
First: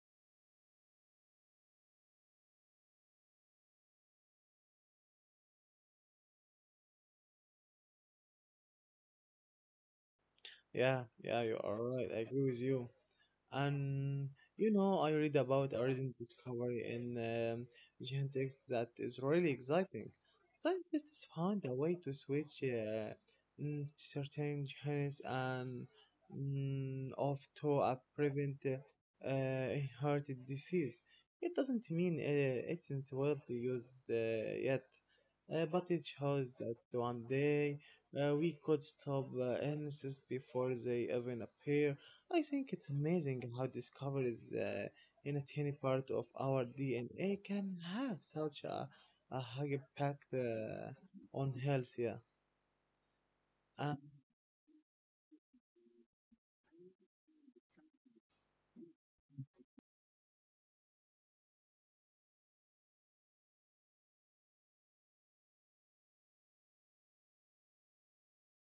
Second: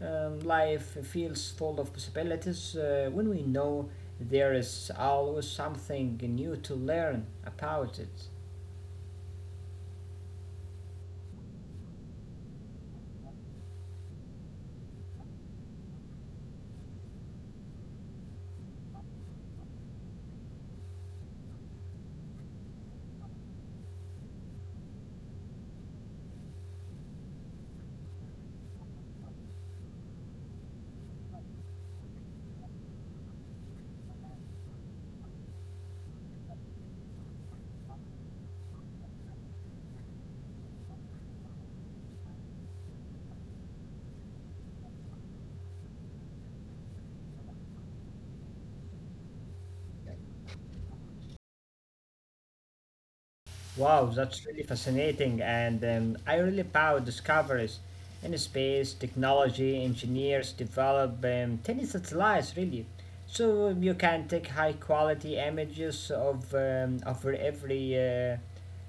Life feels full of possibilities when we know there is always something new to learn about it.
Yeah, yeah, you are right. I agree with you. And you know, I read about a recent discovery in um, genetics that is really exciting. Scientists found a way to switch certain genes and off to prevent inherited disease. It doesn't mean it isn't widely used yet, but it shows that one day we could stop illnesses before they even appear. I think it's amazing how discoveries in a tiny part of our DNA can have such a high impact on health. Yeah.
Wow,
Uh,
that's really fascinating, and I really proud discoveries in space, technology, engineers develop tiny satellites, really. So you can take high quality images of um, over every uh,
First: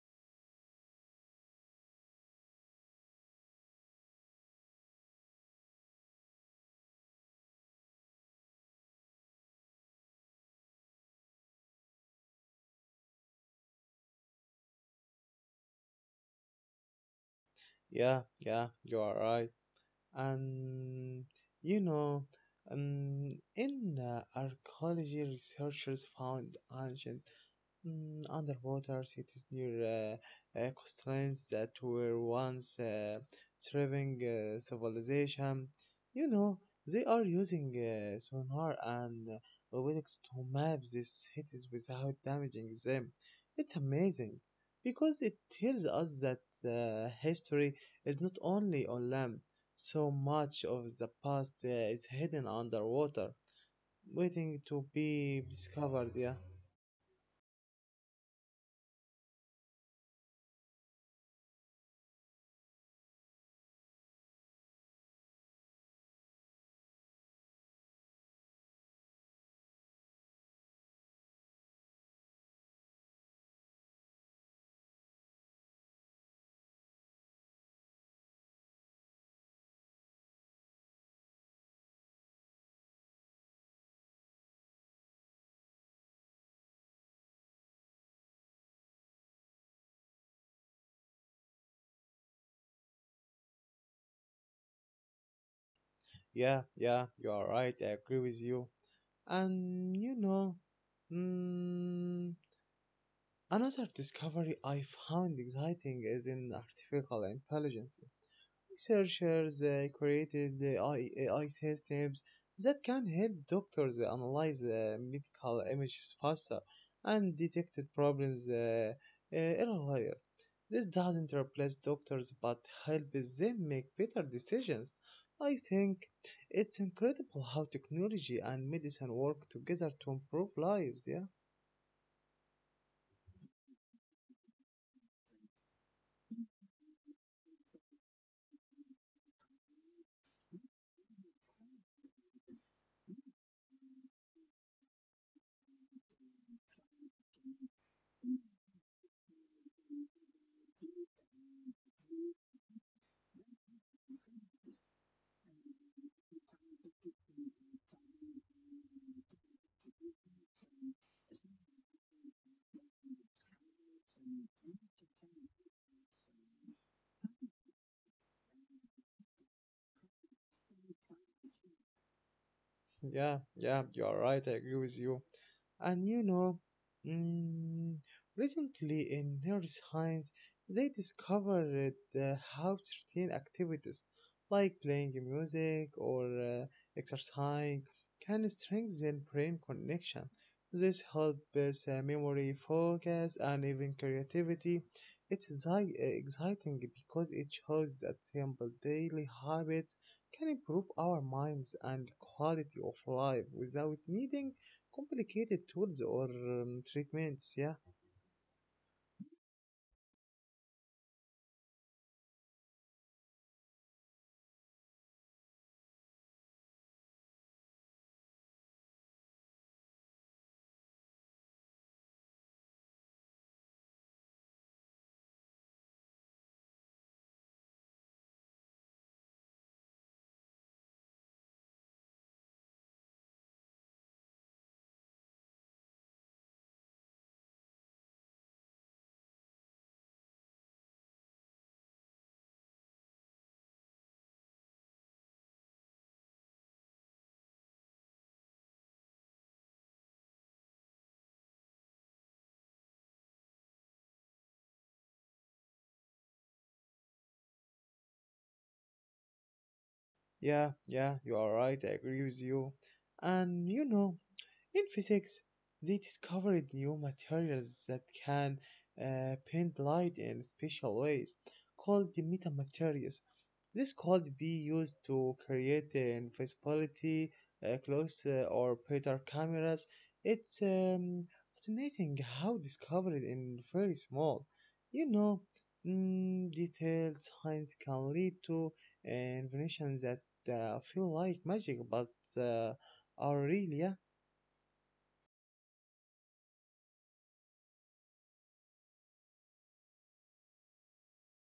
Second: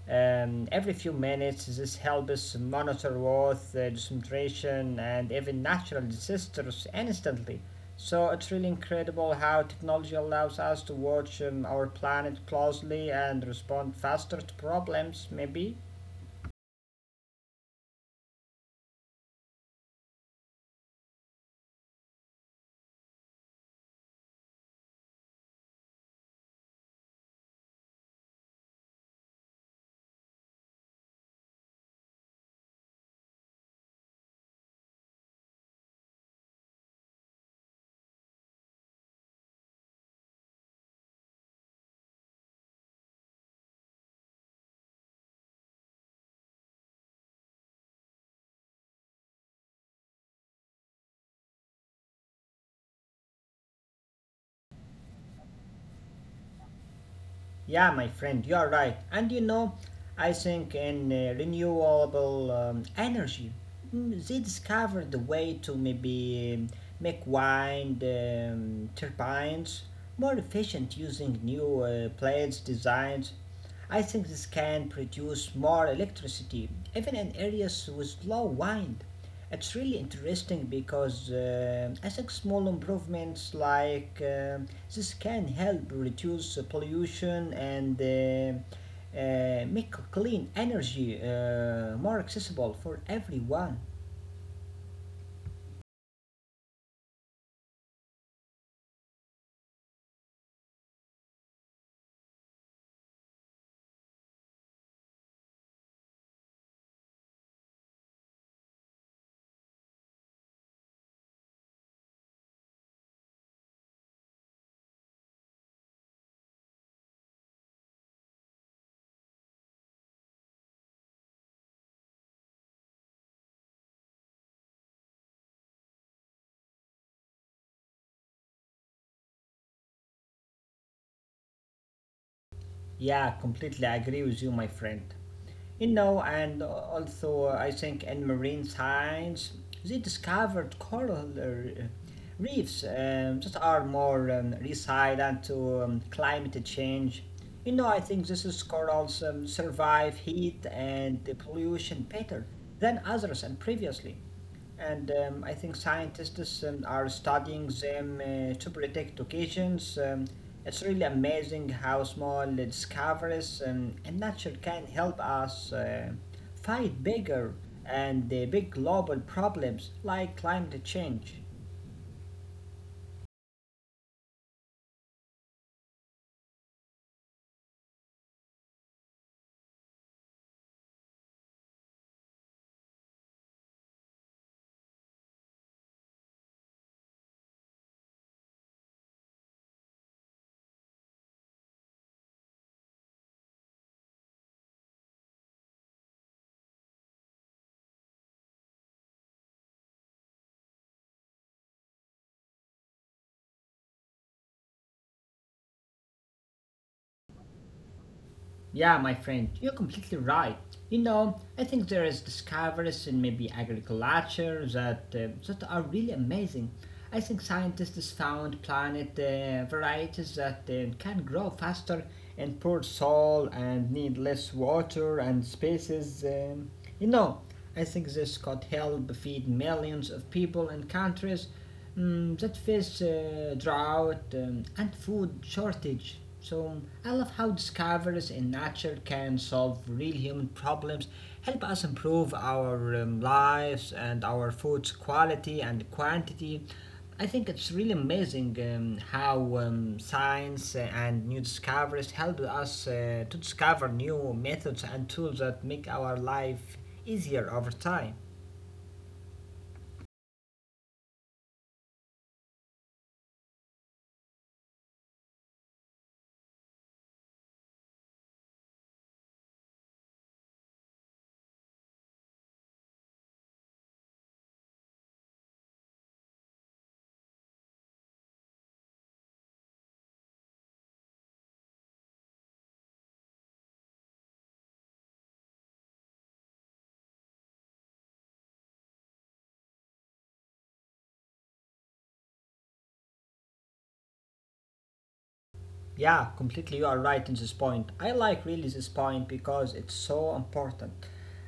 um, every few minutes. This helps monitor Earth concentration and even natural disasters instantly. So it's really incredible how technology allows us to watch our planet closely and respond faster to problems, maybe.
yeah, yeah, you are right. And you know, in archaeology, researchers found ancient Mm, underwater cities near coastlines that were once thriving civilization. You know, they are using sonar and robotics to map these cities without damaging them. It's amazing because it tells us that history is not only on land. So much of the past is hidden underwater, waiting to be discovered. Yeah.
Yeah, my friend, you are right. And you know, I think in renewable energy, mm, they discovered the way to maybe make wind turbines more efficient using new blades designs. I think this can produce more electricity, even in areas with low wind. It's really interesting because I think small improvements like this can help reduce pollution and make clean energy more accessible for everyone.
Yeah, yeah, you are right. I agree with you. And mm, another discovery I found exciting is in artificial intelligence. Researchers created the AI systems that can help doctors analyze medical images faster and detect problems earlier. This doesn't replace doctors but helps them make better decisions. I think it's incredible how technology and medicine work together to improve lives, yeah?
Yeah, completely agree with you, my friend. You know, and also I think in marine science they discovered coral reefs that are more resilient to climate change. I think this is corals survive heat and the pollution better than others and previously and I think scientists are studying them to predict occasions. It's really amazing how small discoveries in nature can help us fight bigger and big global problems like climate change.
Yeah, yeah, you are right. I agree with you. And mm, recently in neuroscience, they discovered how certain activities like playing music or exercising can strengthen brain connection. This helps memory, focus, and even creativity. It's exciting because it shows that simple daily habits can improve our minds and quality of life without needing complicated tools or treatments. Yeah,
Yeah, my friend, you're completely right. I think there is discoveries in maybe agriculture that are really amazing. I think scientists found planet varieties that can grow faster in poor soil and need less water and spaces. You know, I think this could help feed millions of people in countries mm, that face drought and food shortage. So I love how discoveries in nature can solve real human problems, help us improve our lives and our food's quality and quantity. I think it's really amazing how science and new discoveries help us to discover new methods and tools that make our life easier over time.
yeah, yeah, you are right. I agree with you. And you know, in physics, they discovered new materials that can bend light in special ways, called the metamaterials. This could be used to create an invisibility clothes or better cameras. It's fascinating how discovered in very small, you know, detailed science can lead to inventions that feel like magic but uh, are real. Yeah.
Yeah, completely. You are right in this point. I like really this point because it's so important.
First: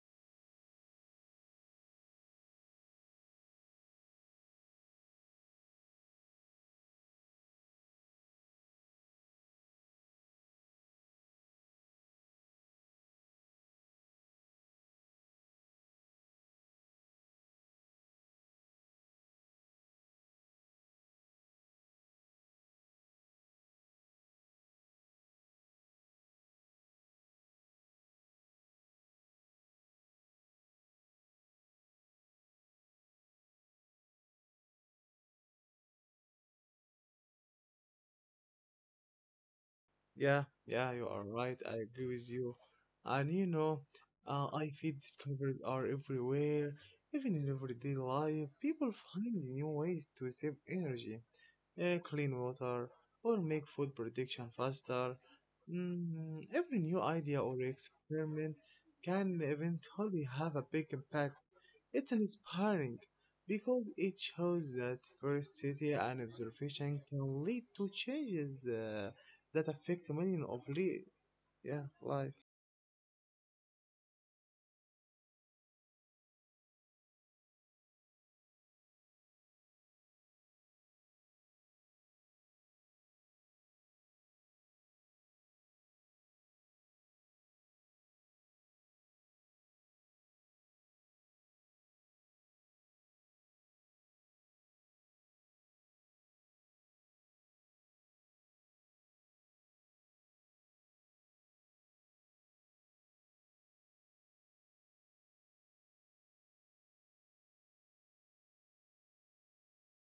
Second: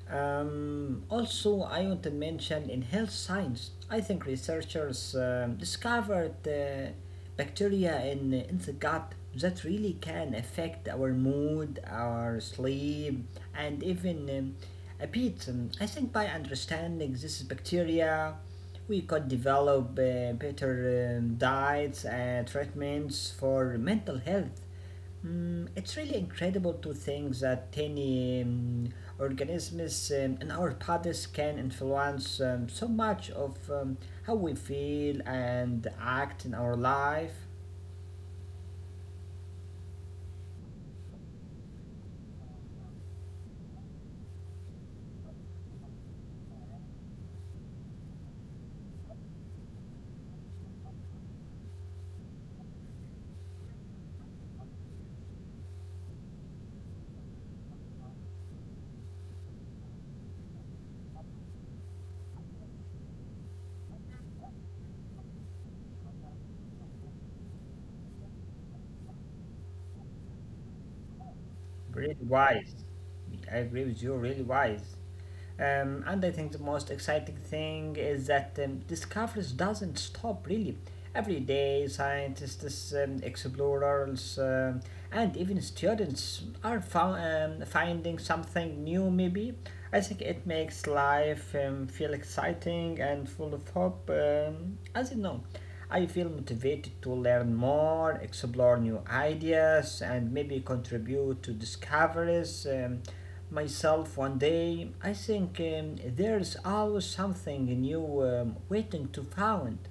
Also, I want to mention in health science, I think researchers discovered bacteria in the gut that really can affect our mood, our sleep, and even a bit. I think by understanding this bacteria, we could develop better diets and treatments for mental health. Mm, it's really incredible to think that tiny organisms in our bodies can influence so much of how we feel and act in our life.
Yeah, yeah, you are right. I agree with you. And you know, I feel discoveries are everywhere. Even in everyday life, people find new ways to save energy, clean water, or make food production faster. Mm, every new idea or experiment can eventually have a big impact. It's inspiring because it shows that curiosity and observation can lead to changes that affect yeah,
Really
lives.
wise. I agree with you, really wise. And I think the most exciting thing is that discoveries doesn't stop really. Every day, scientists, explorers, and even students are finding something new. Maybe I think it makes life feel exciting and full of hope. As you know, I feel motivated to learn more, explore new ideas, and maybe contribute to discoveries. Myself one day. I think there's always something new waiting to found.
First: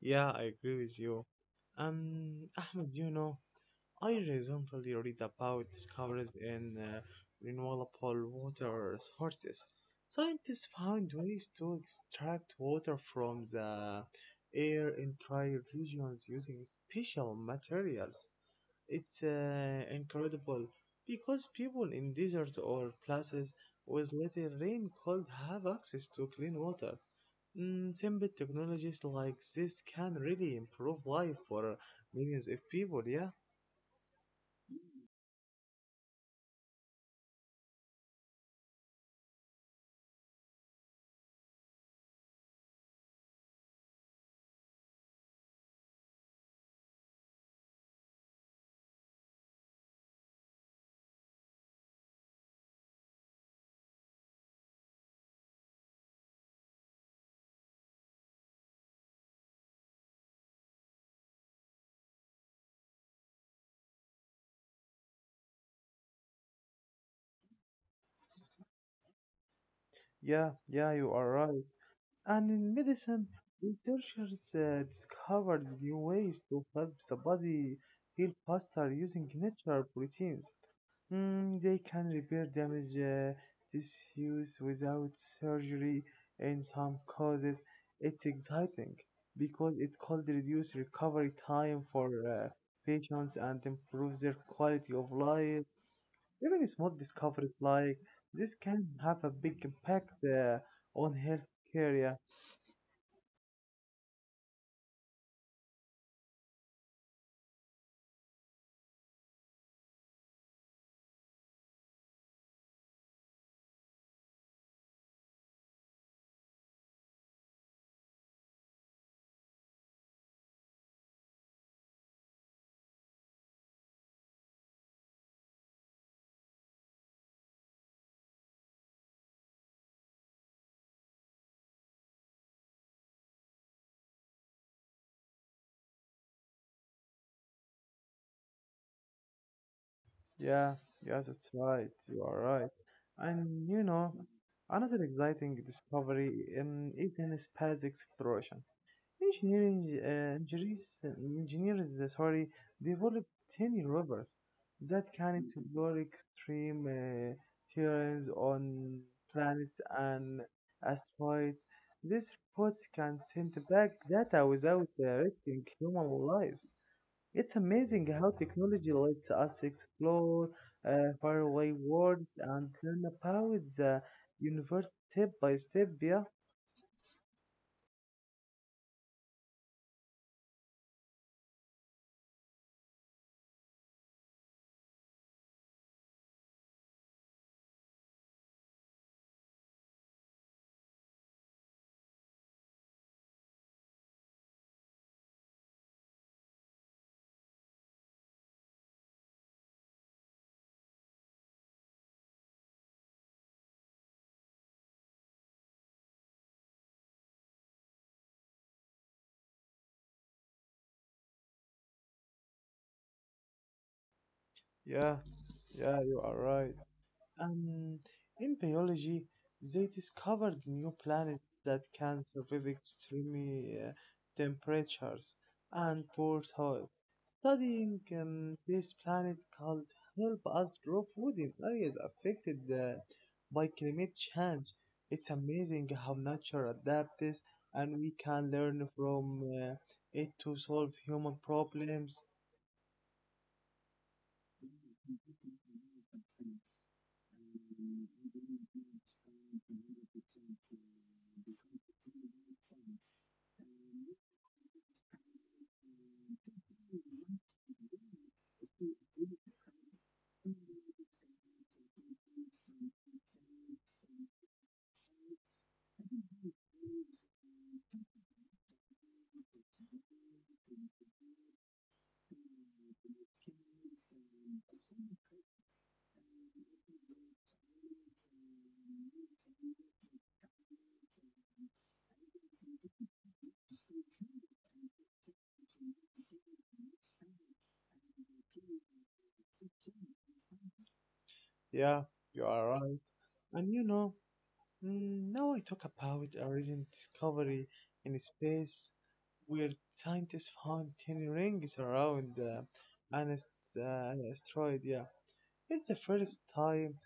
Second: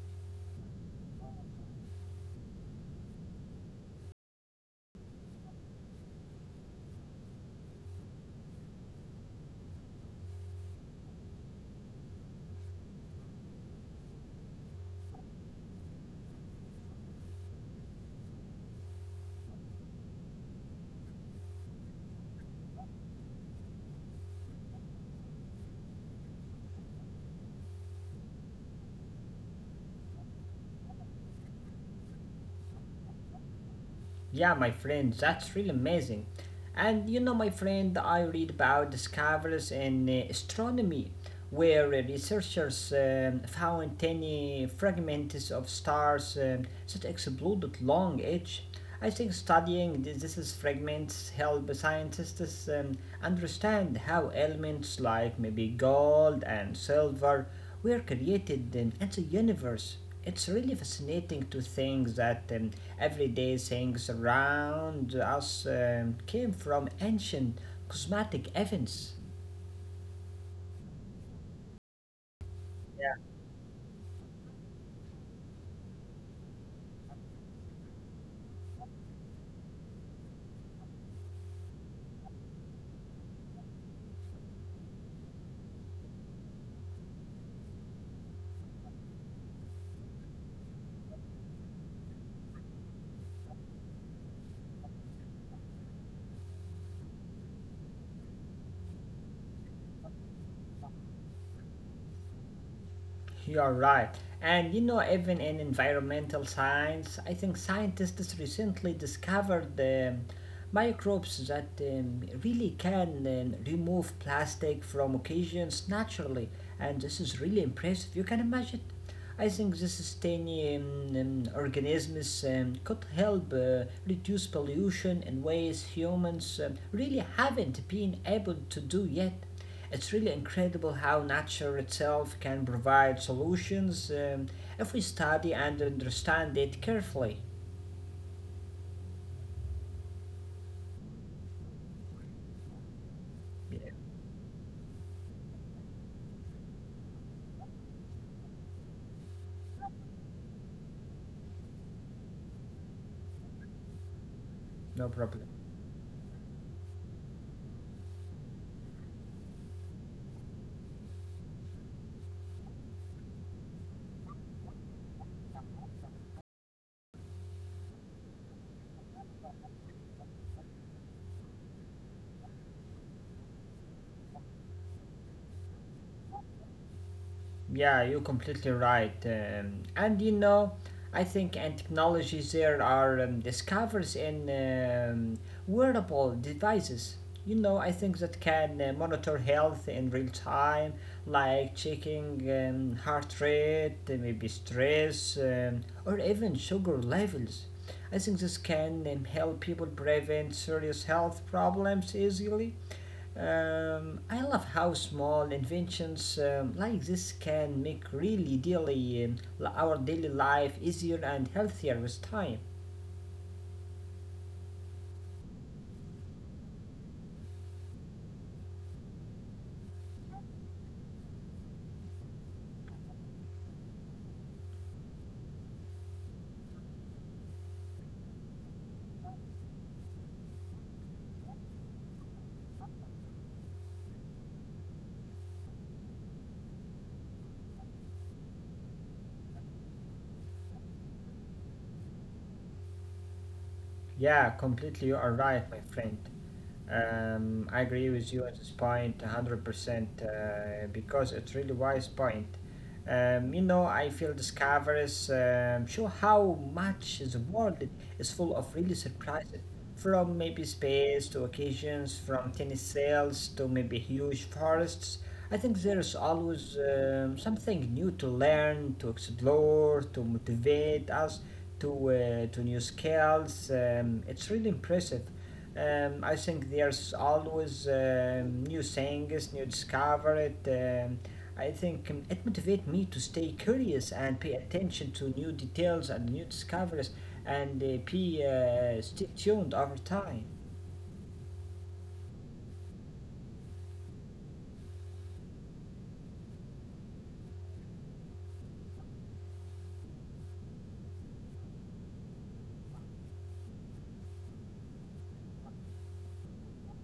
Yeah, I agree with you. Ahmed, you know, I recently read about discoveries in renewable water sources. Scientists found ways to extract water from the air in dry regions using special materials. It's incredible because people in deserts or places with little rain could have access to clean water. Mm, simple technologies like this can really improve life for millions of people, yeah.
Yeah, my friend, that's really amazing. And you know, my friend, I read about discoveries in astronomy where researchers found tiny fragments of stars that exploded long age. I think studying these fragments help scientists understand how elements like maybe gold and silver were created in the universe. It's really fascinating to think that everyday things around us came from ancient cosmetic events.
Yeah, yeah, you are right. And in medicine, researchers discovered new ways to help the body heal faster using natural proteins. Mm, they can repair damaged tissues without surgery in some cases. It's exciting because it could reduce recovery time for uh, patients and improve their quality of life. Even small discoveries like this can have a big impact on health care. Yeah,
You're right. And you know, even in environmental science, I think scientists recently discovered microbes that really can remove plastic from occasions naturally. And this is really impressive. You can imagine. I think this is tiny organisms could help reduce pollution in ways humans really haven't been able to do yet. It's really incredible how nature itself can provide solutions if we study and understand it carefully.
yeah, yeah, that's right. You are right. And you
Yeah,
know, another exciting discovery is in space exploration. Engineering uh, engineers, engineers, sorry, developed tiny robots that
no
can
problem.
explore extreme terrains on planets and asteroids. These robots can send back data without risking human lives. It's amazing how technology lets us explore faraway worlds and learn about the universe step by step. Yeah.
Yeah, you're completely right. And I think and technologies there are discovers in wearable devices. You know, I think that can monitor health in real time, like checking heart rate, maybe stress, or even sugar levels. I think this can help people prevent serious health problems easily. I love how small inventions like this can make really daily our daily life easier and healthier with time.
Yeah, yeah, you are right. Um, in biology, they discovered new planets that can survive extreme temperatures and poor soil. Studying this planet could help us grow food in areas affected by climate change. It's amazing how nature adapts, and we can learn from it to solve human problems.
Yeah, completely. You are right, my friend. I agree with you at this point, 100%, because it's really wise point. You know, I feel discoveries show how much the world is full of really surprises, from maybe space to occasions, from tiny cells to maybe huge forests. I think there is always something new to learn, to explore, to motivate us to to new scales. It's really impressive. I think there's always new things, new discovered. I think it motivates me to stay curious and pay attention to new details and new discoveries, and be stay tuned over time.
Yeah, you are right. And you know, Mm, now I talk about a recent discovery in space where scientists found tiny rings around asteroid. Yeah, it's the first time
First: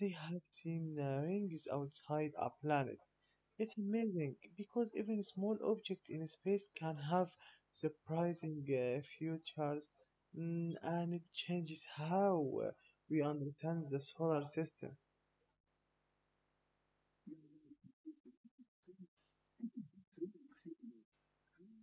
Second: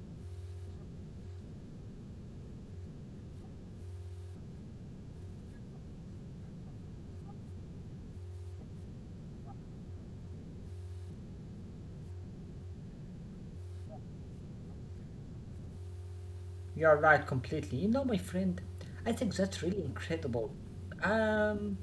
they have seen rings outside a planet. It's amazing because even small objects in space can have surprising futures, mm, and it changes how we understand the solar system.
You're right completely. You know, my friend, I think that's really incredible. Um,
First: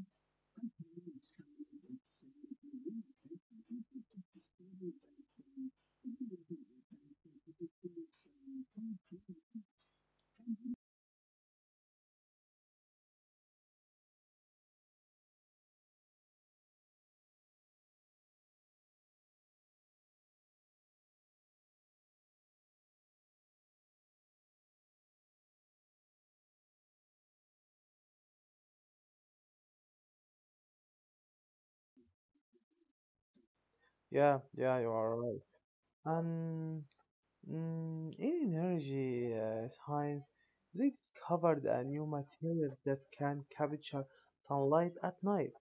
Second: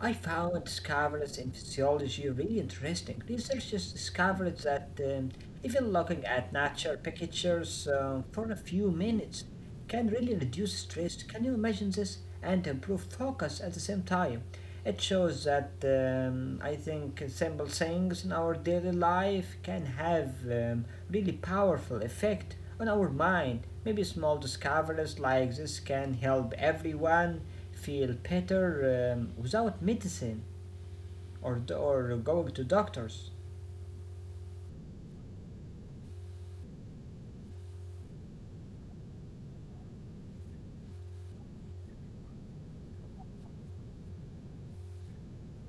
I found discoveries in physiology really interesting. Researchers discovered that even looking at nature pictures for a few minutes can really reduce stress. Can you imagine this? And improve focus at the same time. It shows that I think simple things in our daily life can have um, really powerful effect on our mind. Maybe small discoveries like this can help everyone feel better without medicine or going to doctors.
Yeah, yeah, you are right. And Mm, in energy science, they discovered a new material that can capture sunlight at night.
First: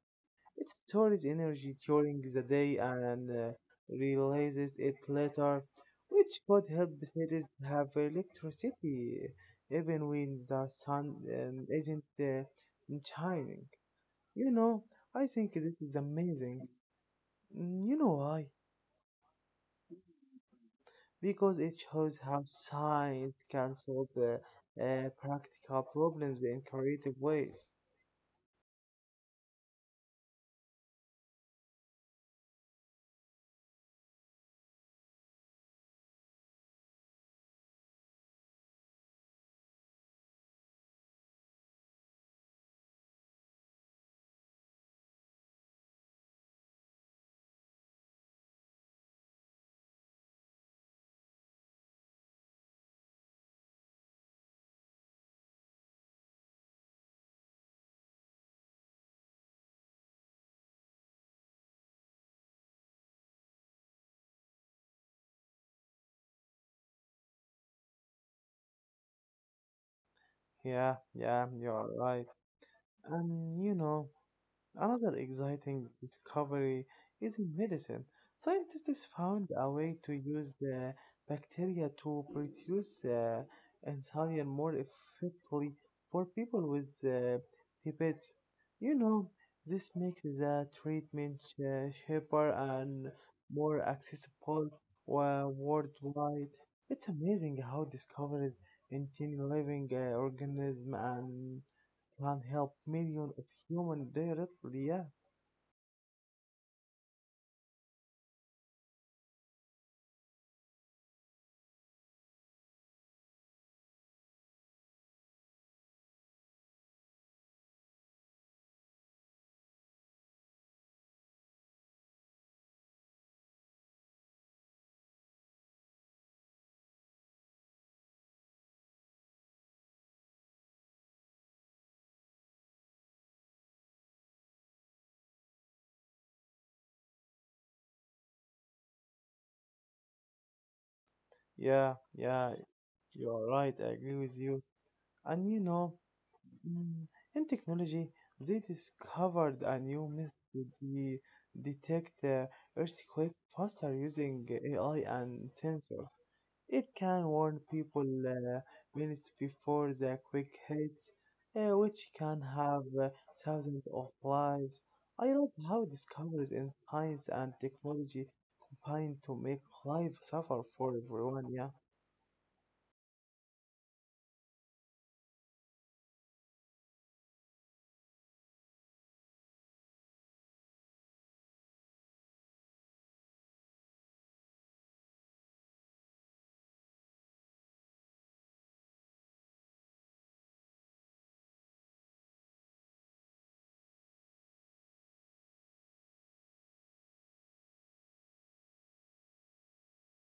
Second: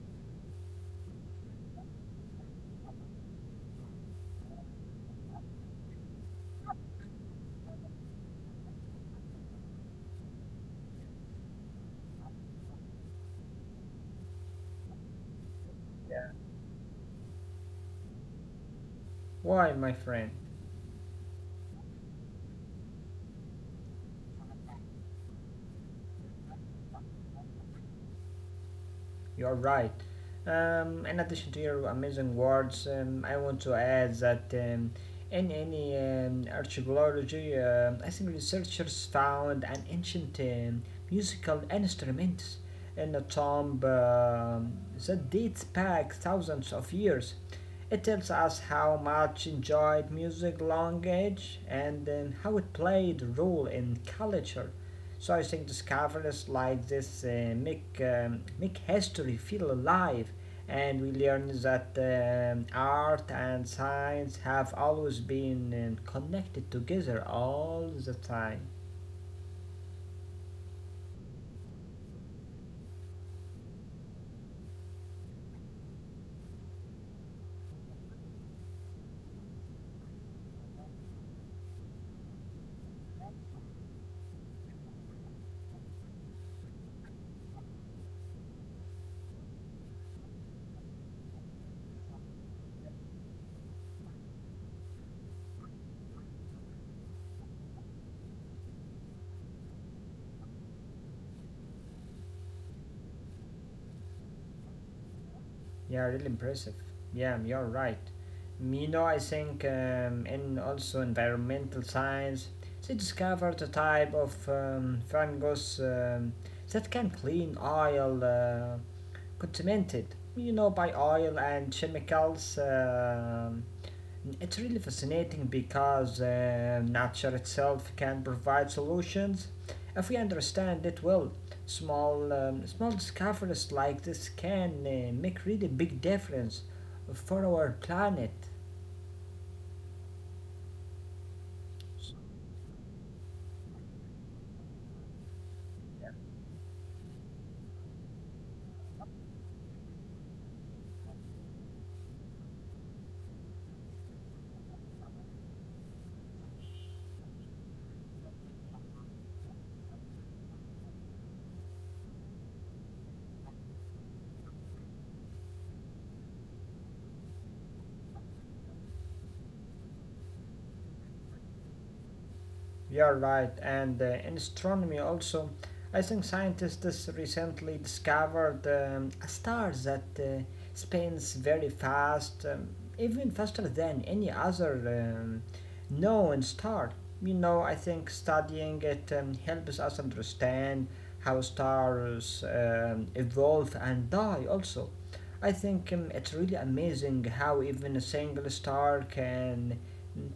It stores energy during the day and releases it later, which could help cities have electricity even when the sun isn't shining. You know, I think this is amazing. Mm, You know why?
Why, my friend?
Because it shows how science can solve practical problems in creative ways.
You're right. In addition to your amazing words, I want to add that in any archaeology, I think researchers found an ancient musical instrument in a tomb that dates back thousands of years. It tells us how much enjoyed music long age and how it played a role in culture. So I think discoveries like this make history feel alive, and we learn that art and science have always been connected together all the time.
Yeah, yeah, you're right. And you know, another exciting discovery is in medicine. Scientists found a way to use the bacteria to produce insulin more effectively for people with diabetes. You know, this makes the treatment cheaper and more accessible worldwide. It's amazing how discoveries in tiny living organism and can help millions of humans directly. Yeah,
Yeah, really impressive. Yeah, you're right. You know, I think in also environmental science, they discovered a type of fungus that can clean oil. Contaminated, you know, by oil and chemicals. It's really fascinating because nature itself can provide solutions if we understand it well. Small discoveries like this can make really big difference for our planet.
yeah, yeah. You are right. I agree with you. And you know, Mm, and technology, they discovered a new method to detect earthquakes faster using AI and sensors. It can warn people minutes before the quake hits, which can have thousands of lives. I love how discoveries in science and technology combine to make life suffer for everyone. Yeah,
You're right, and in astronomy also, I think scientists recently discovered a star that spins very fast, even faster than any other known star. You know, I think studying it helps us understand how stars evolve and die also. I think it's really amazing how even a single star can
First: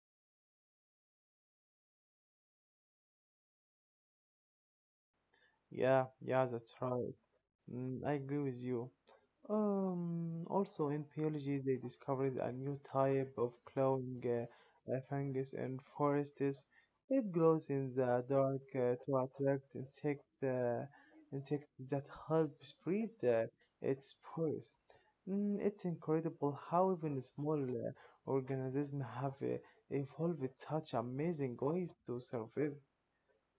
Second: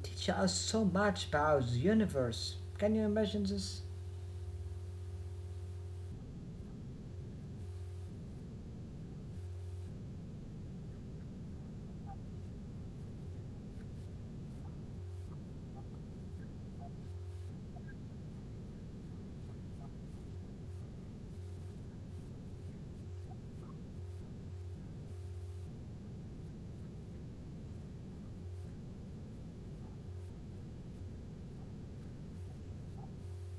teach us so much about the universe. Can you imagine this?
yeah, yeah, that's right. Mm, I agree with you. Also in biology, they discovered a new type of glowing fungus in forests. It grows in the dark to attract insects that help spread its spores. Mm, it's incredible how even small organisms have evolved in such amazing ways to survive.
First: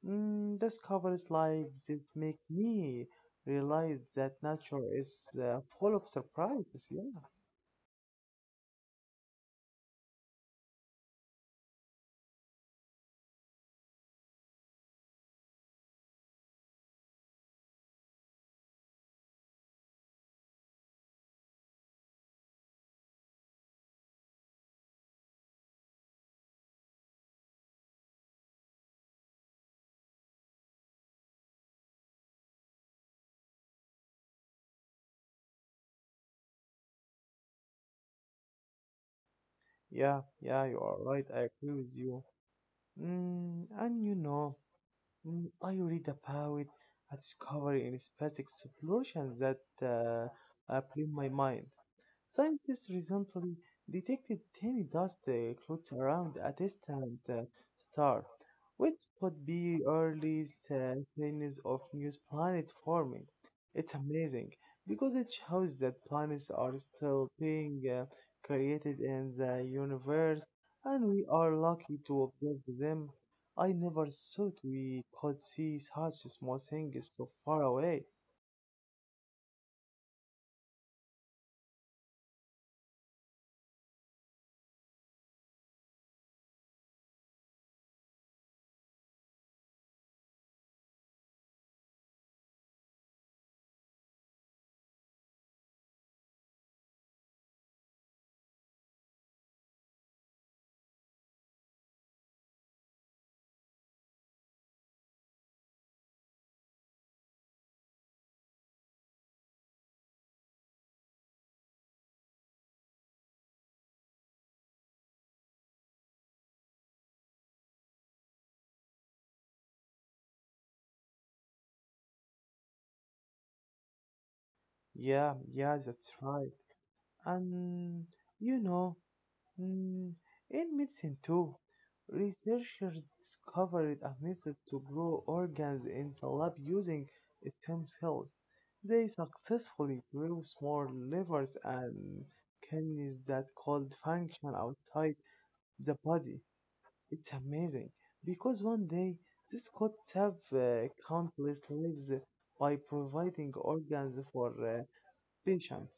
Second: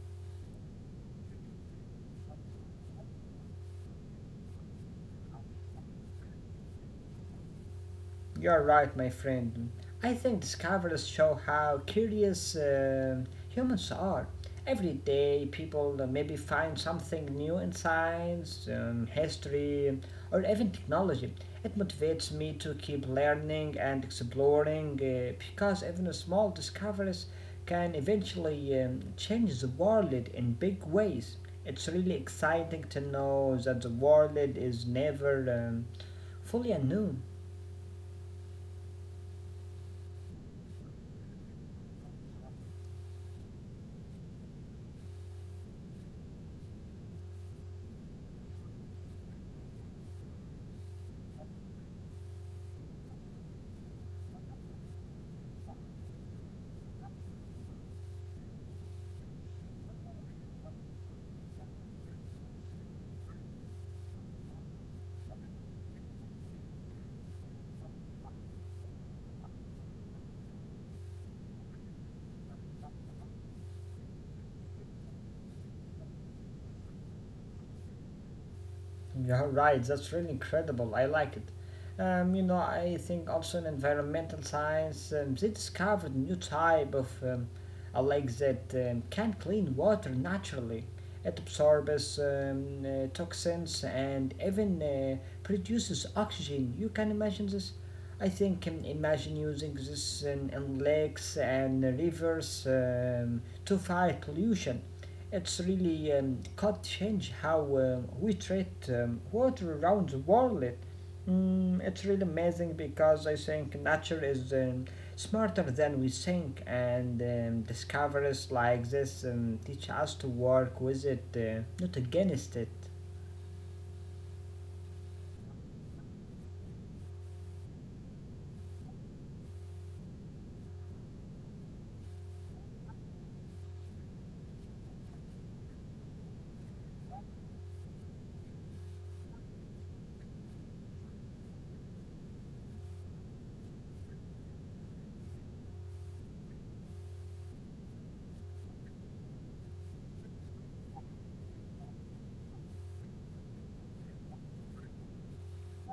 Mm, discoveries like this make me realize that nature is full of surprises. Yeah,
You're right, my friend. I think discoveries show how curious humans are. Every day, people maybe find something new in science, history, or even technology. It motivates me to keep learning and exploring because even small discoveries can eventually change the world in big ways. It's really exciting to know that the world is never fully unknown.
yeah, yeah, you are right. I agree with you. Mm, and I read about a discovery in space exploration that blew my mind. Scientists recently detected tiny dust clouds around a distant star, which could be early signs of new planet forming. It's amazing because it shows that planets are still being created in the universe, and we are lucky to observe them. I never thought we could see such small things so far away.
Yeah, right. That's really incredible. I like it. You know, I think also in environmental science, they discovered new type of a lake that can clean water naturally. It absorbs toxins and even produces oxygen. You can imagine this. I think imagine using this in lakes and rivers to fight pollution. It's really could change how we treat water around the world. Mm, it's really amazing because I think nature is smarter than we think, and discoveries like this teach us to work with it, not against it.
Yeah, yeah, that's right. And you know, mm, in medicine too, researchers discovered a method to grow organs in the lab using stem cells. They successfully grew small livers and kidneys that could function outside the body. It's amazing because one day these could have countless lives by providing organs for patients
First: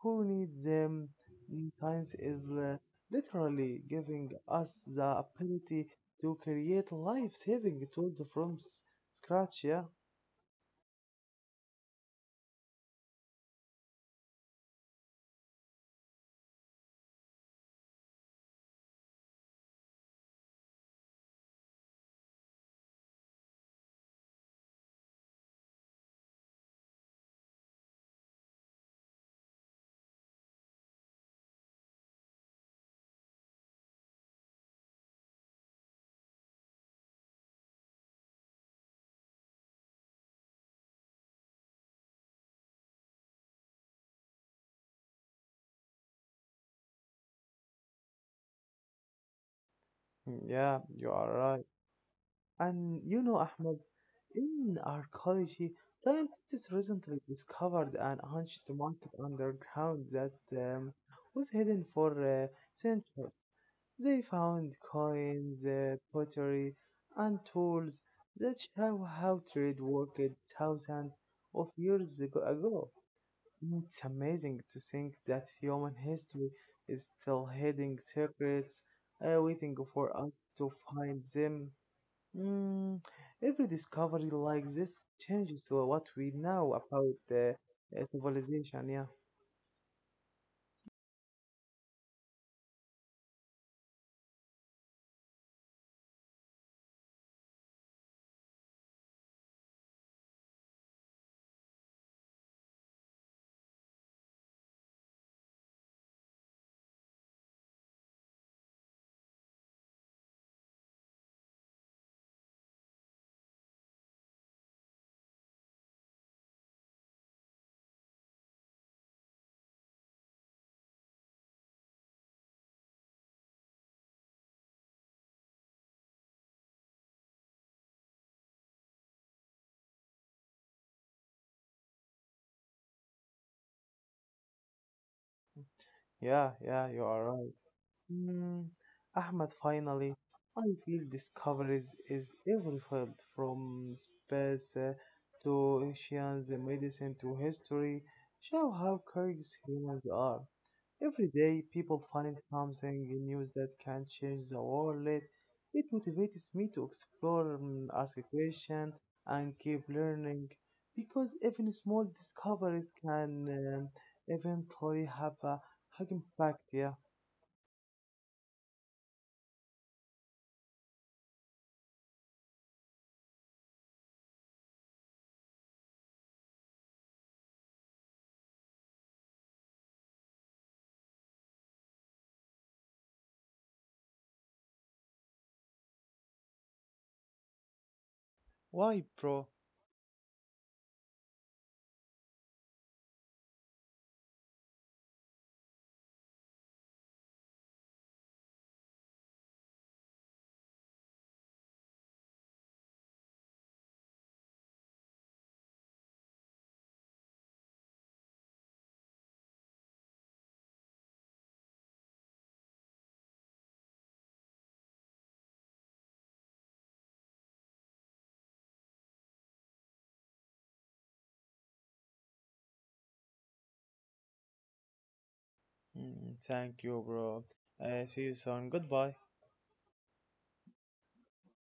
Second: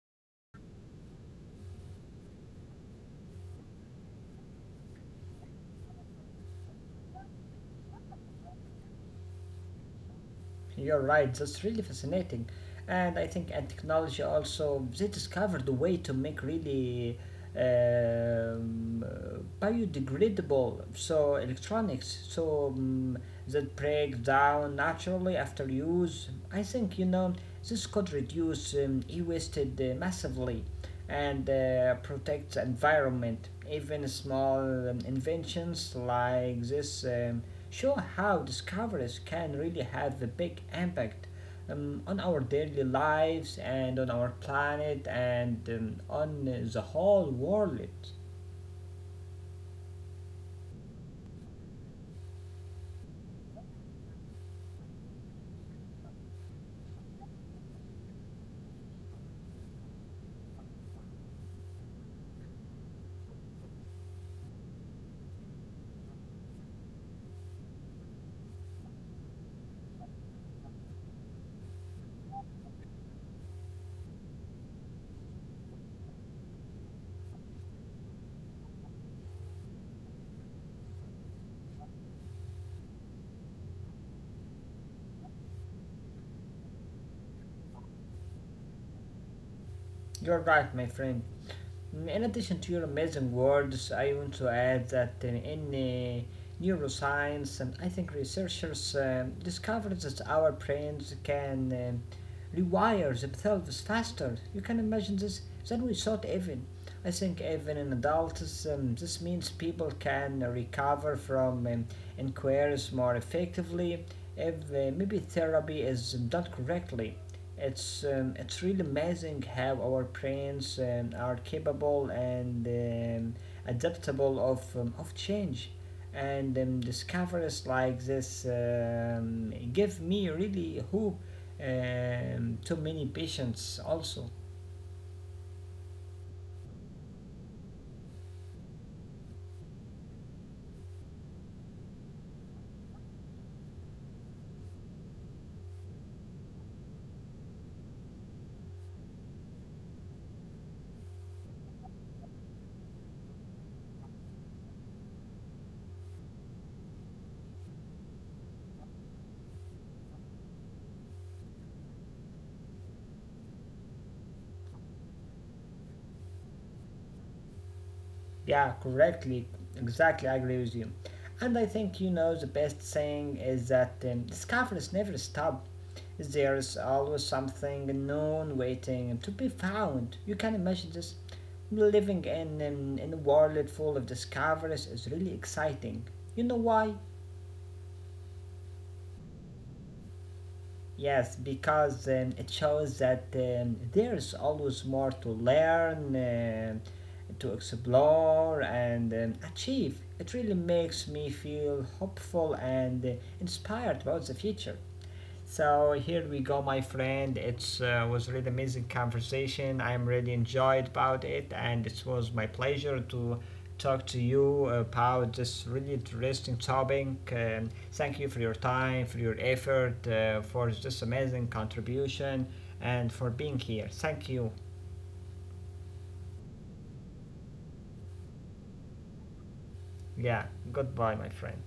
who need them. Mm, Science is literally giving us the ability to create life-saving tools from scratch. Yeah,
You're right, that's really fascinating. And I think and technology also they discovered a way to make really um, uh, biodegradable so electronics that break down naturally after use. I think you know this could reduce e-wasted massively and protects environment. Even small inventions like this show how discoveries can really have a big impact on our daily lives and on our planet and on the whole world.
Mm, yeah, you are right. And you know, Ahmed, in archaeology, scientists recently discovered an ancient market underground that was hidden for centuries. They found coins, pottery, and tools that show how trade worked thousands of years ago. It's amazing to think that human history is still hiding secrets, waiting for us to find them. Mm, every discovery like this changes what we know about civilization. Yeah,
You're right, my friend. In addition to your amazing words, I want to add that neuroscience, and I think researchers discovered that our brains can rewire themselves faster. You can imagine this than we thought even. I think even in adults, this means people can recover from inquiries more effectively if maybe therapy is done correctly. It's really amazing how our brains are capable and adaptable of change, and discoveries like this give me really hope to many patients also.
yeah, yeah, you are right. Mm, Ahmed, finally, I feel discoveries is every field from space to oceans, medicine to history show how curious humans are. Every day, people find something new that can change the world. It motivates me to explore, ask questions, and keep learning because even small discoveries can um, eventually have a big impact. Yeah.
Yeah, correctly, exactly. I agree with you, and I think you know the best saying is that discoveries never stop. There is always something known waiting to be found. You can imagine this. Living in a world full of discoveries is really exciting. You know why?
Why, bro?
Yes, because it shows that there is always more to learn, um to explore, and achieve. It really makes me feel hopeful and inspired about the future. So here we go, my friend. It was really amazing conversation. I'm really enjoyed about it, and it was my pleasure to talk to you about this really interesting topic. Thank you for your time, for your effort, for this amazing contribution, and for being here. Thank you.
Mm, thank you, bro. See you soon. Goodbye.
Yeah. Goodbye, my friend.